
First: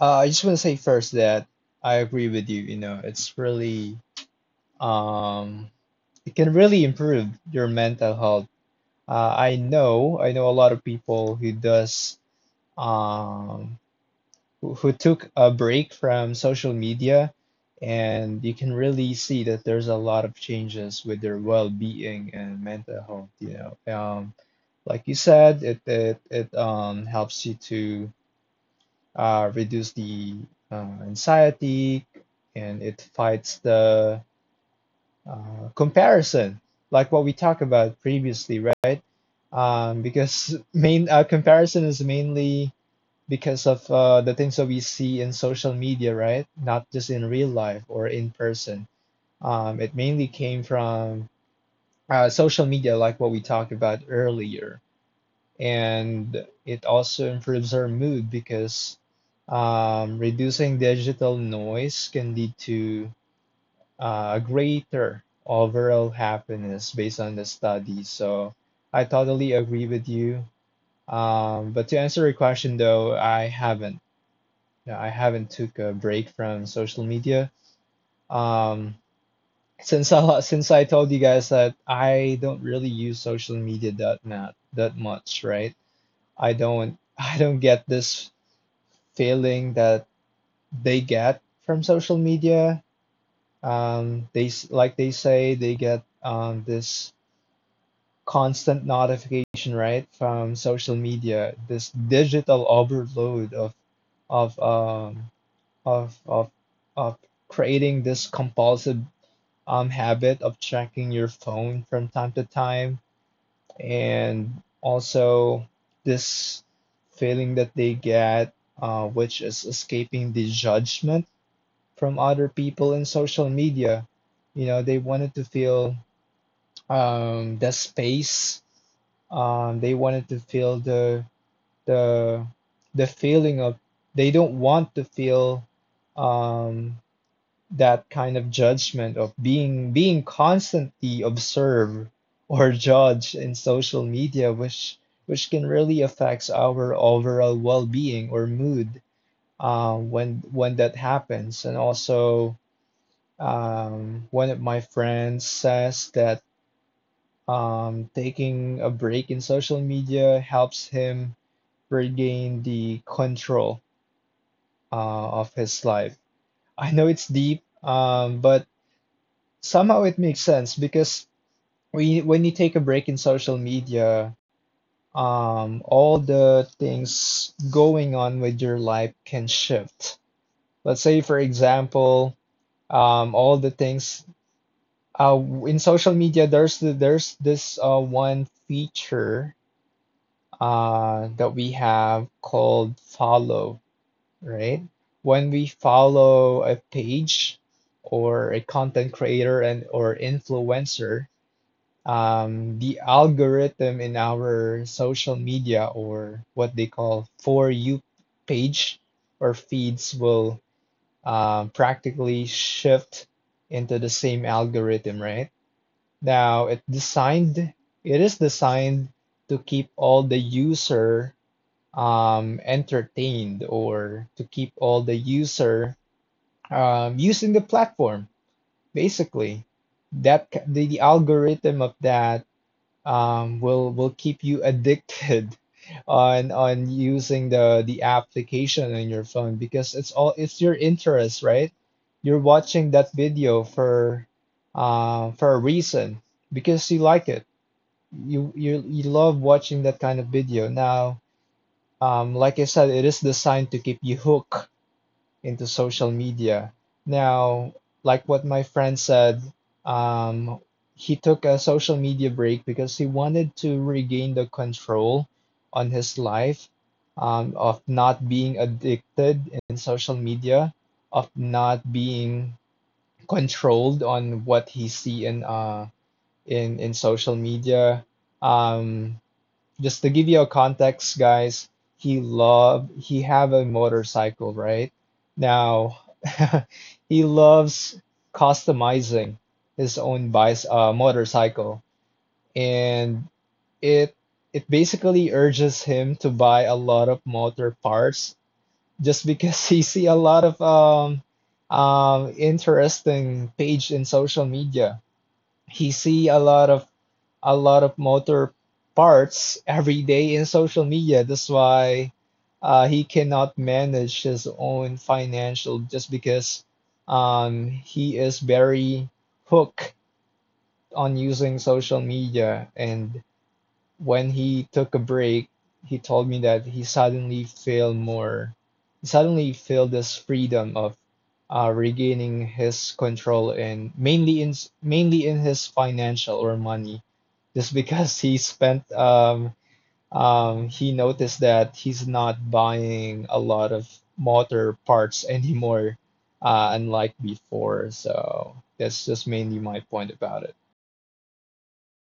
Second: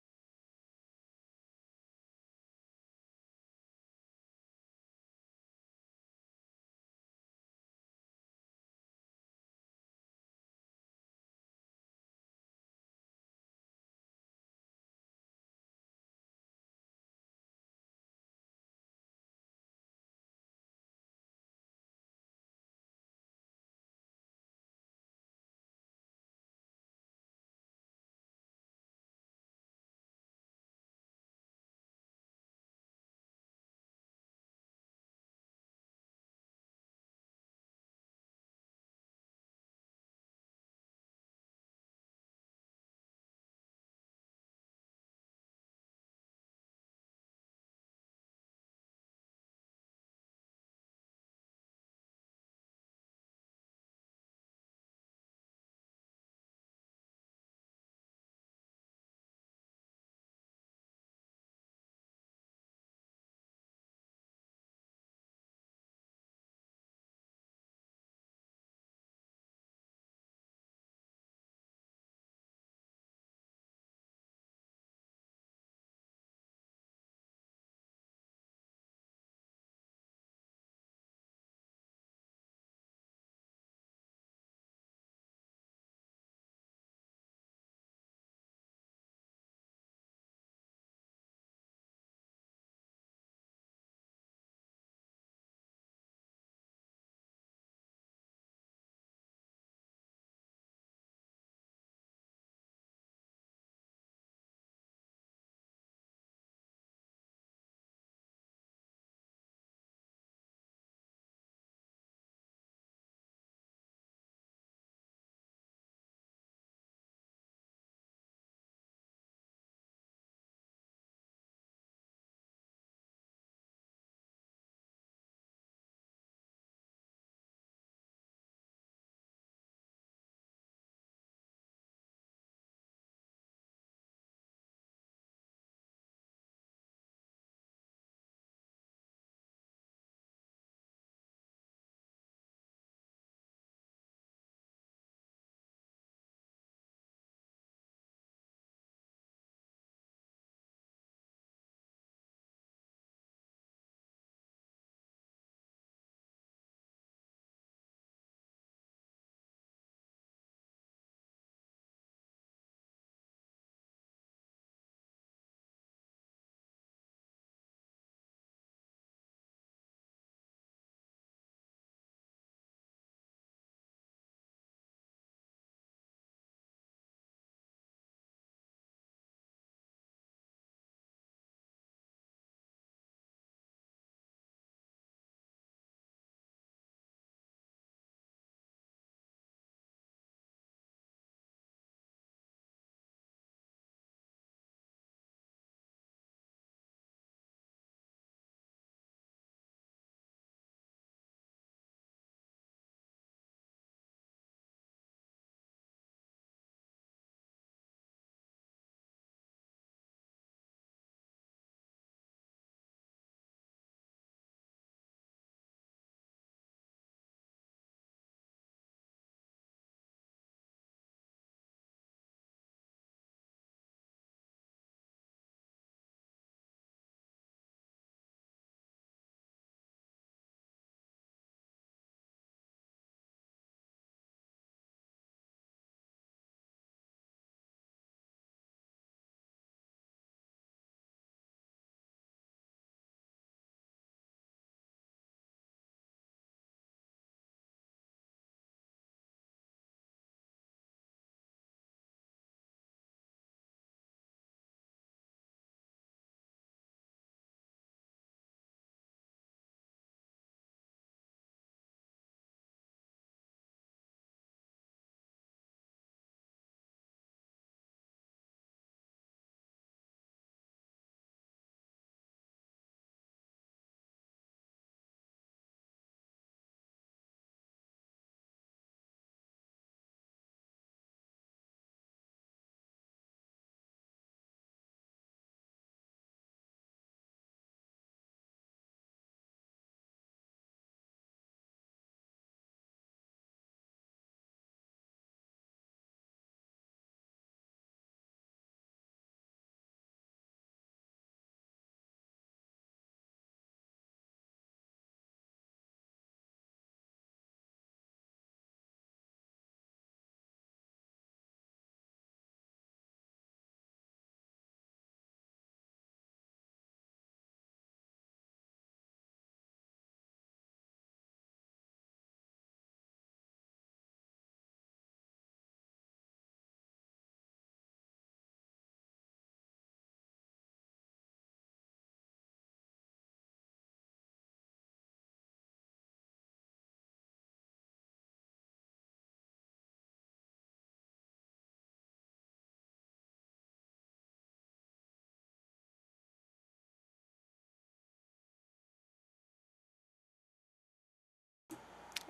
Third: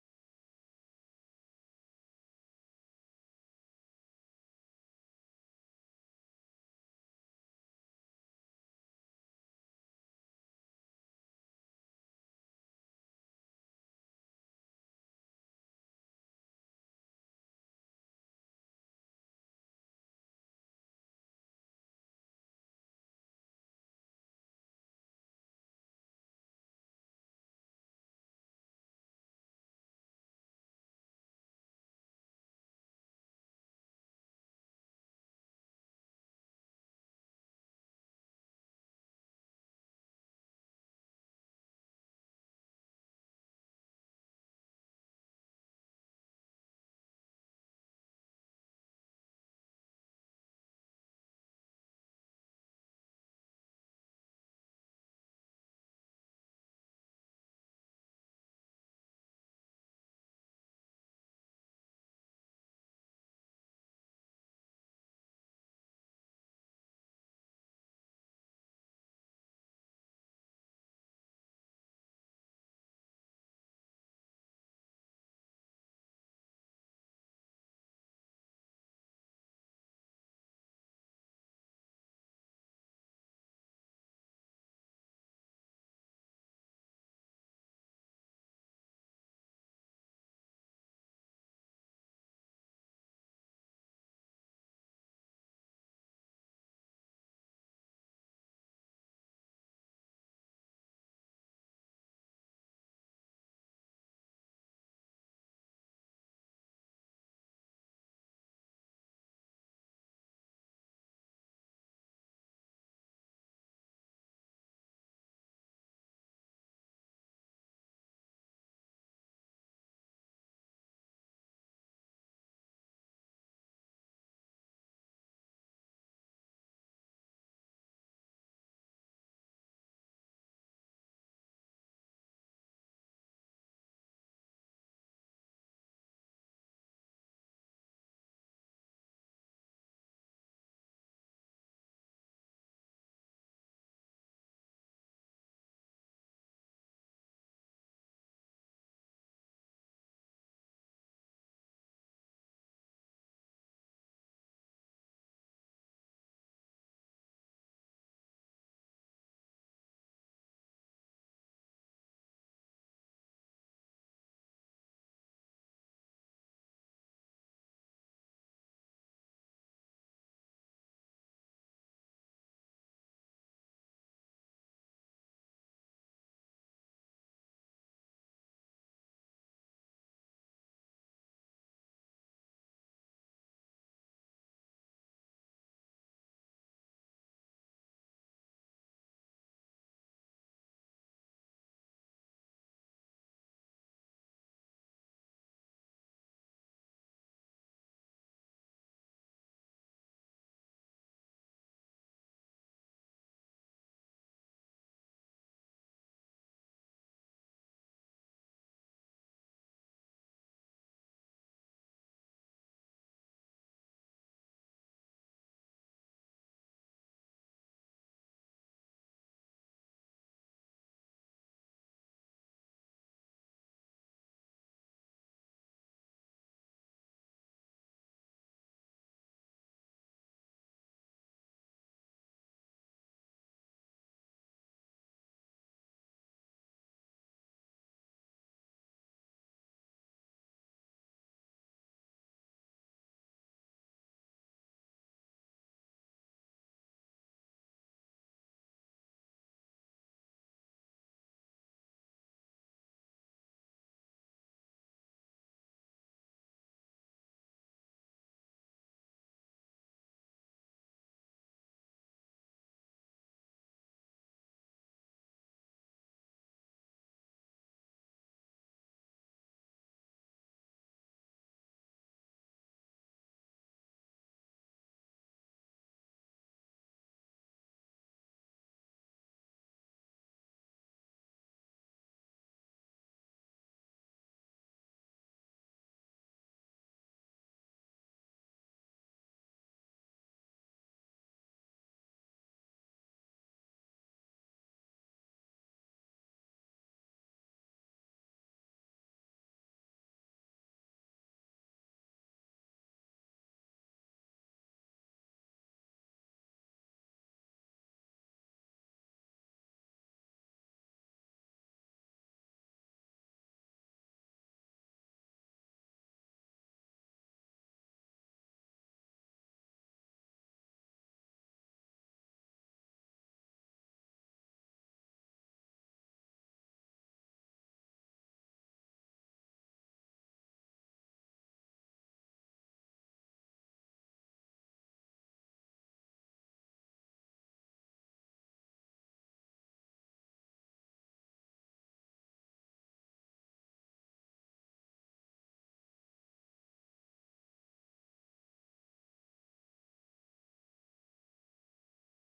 Speaker 3: I just want to say first that I agree with you. You know, it's really um, it can really improve your mental health. I know a lot of people who does um, who took a break from social media, and you can really see that there's a lot of changes with their well-being and mental health. You know, like you said, it helps you to reduce the anxiety, and it fights the comparison, like what we talked about previously, right? Because main comparison is mainly because of the things that we see in social media, right? Not just in real life or in person. It mainly came from social media, like what we talked about earlier, and it also improves our mood because reducing digital noise can lead to greater overall happiness based on the study. So I totally agree with you. But to answer your question though, I haven't. No, I haven't took a break from social media. Um, since I told you guys that I don't really use social media that not that much, right? I don't I don't get this feeling that they get from social media. They like they say they get this constant notification right from social media, this digital overload of um, of of of creating this compulsive habit of checking your phone from time to time, and also this feeling that they get, which is escaping the judgment from other people in social media. You know, they wanted to feel the space. They wanted to feel the the feeling of, they don't want to feel um, that kind of judgment of being constantly observed or judged in social media, which can really affects our overall well-being or mood when that happens, and also one of my friends says that taking a break in social media helps him regain the control of his life. I know it's deep, but somehow it makes sense because when you take a break in social media, all the things going on with your life can shift. Let's say, for example, all the things Uh, in social media, there's this one feature that we have called follow, right? When we follow a page or a content creator and or influencer, the algorithm in our social media or what they call for you page or feeds will practically shift into the same algorithm, right? Now it designed It is designed to keep all the user entertained, or to keep all the user using the platform. Basically, the algorithm of that will keep you addicted on using the application on your phone, because it's all, it's your interest, right? You're watching that video for a reason because you like it. You love watching that kind of video. Now, like I said, it is designed to keep you hooked into social media. Now, like what my friend said, um, he took a social media break because he wanted to regain the control on his life, of not being addicted in social media, of not being controlled on what he see in in social media. Um, just to give you a context, guys, he have a motorcycle, right? Now, he loves customizing his own bice motorcycle, and it it basically urges him to buy a lot of motor parts just because he see a lot of interesting page in social media. He see a lot of motor parts every day in social media. That's why he cannot manage his own financial just because he is very hooked on using social media. And when he took a break, he told me that he suddenly feel this freedom of regaining his control and mainly in his financial or money just because he noticed that he's not buying a lot of motor parts anymore, unlike before. So that's just mainly my point about it.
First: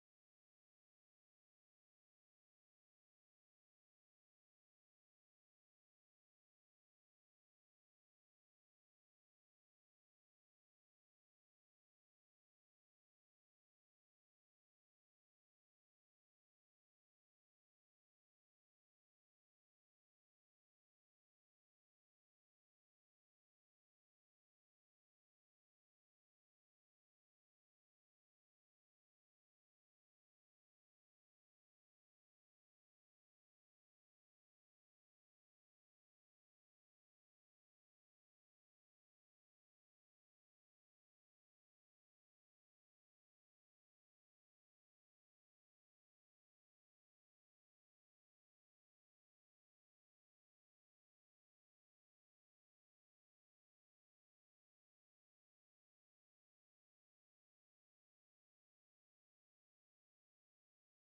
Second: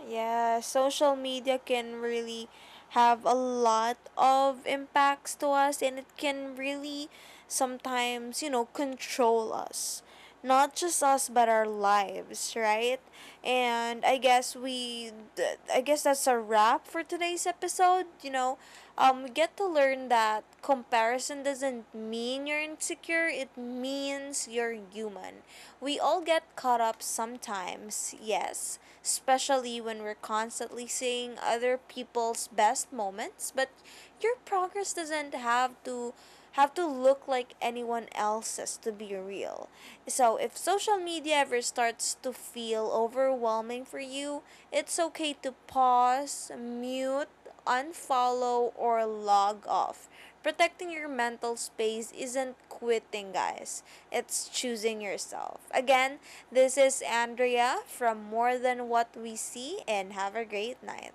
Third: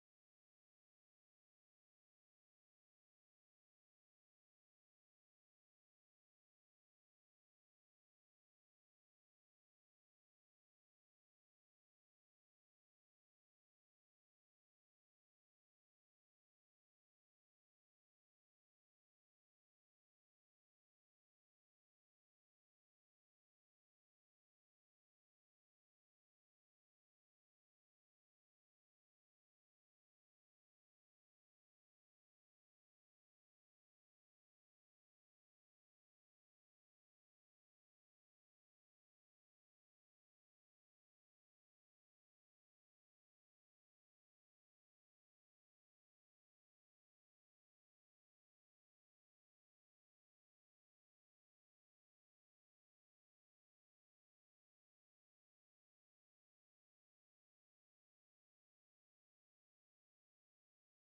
Speaker 1: Yeah, social media can really have a lot of impacts to us, and it can really sometimes, you know, control us. Not just us but our lives, right? And I guess I guess that's a wrap for today's episode, you know. We get to learn that comparison doesn't mean you're insecure, it means you're human. We all get caught up sometimes, yes, especially when we're constantly seeing other people's best moments, but your progress doesn't have to look like anyone else's to be real. So if social media ever starts to feel overwhelming for you, it's okay to pause, mute, unfollow or log off. Protecting your mental space isn't quitting, guys. It's choosing yourself. Again, this is Andrea from More Than What We See, and have a great night.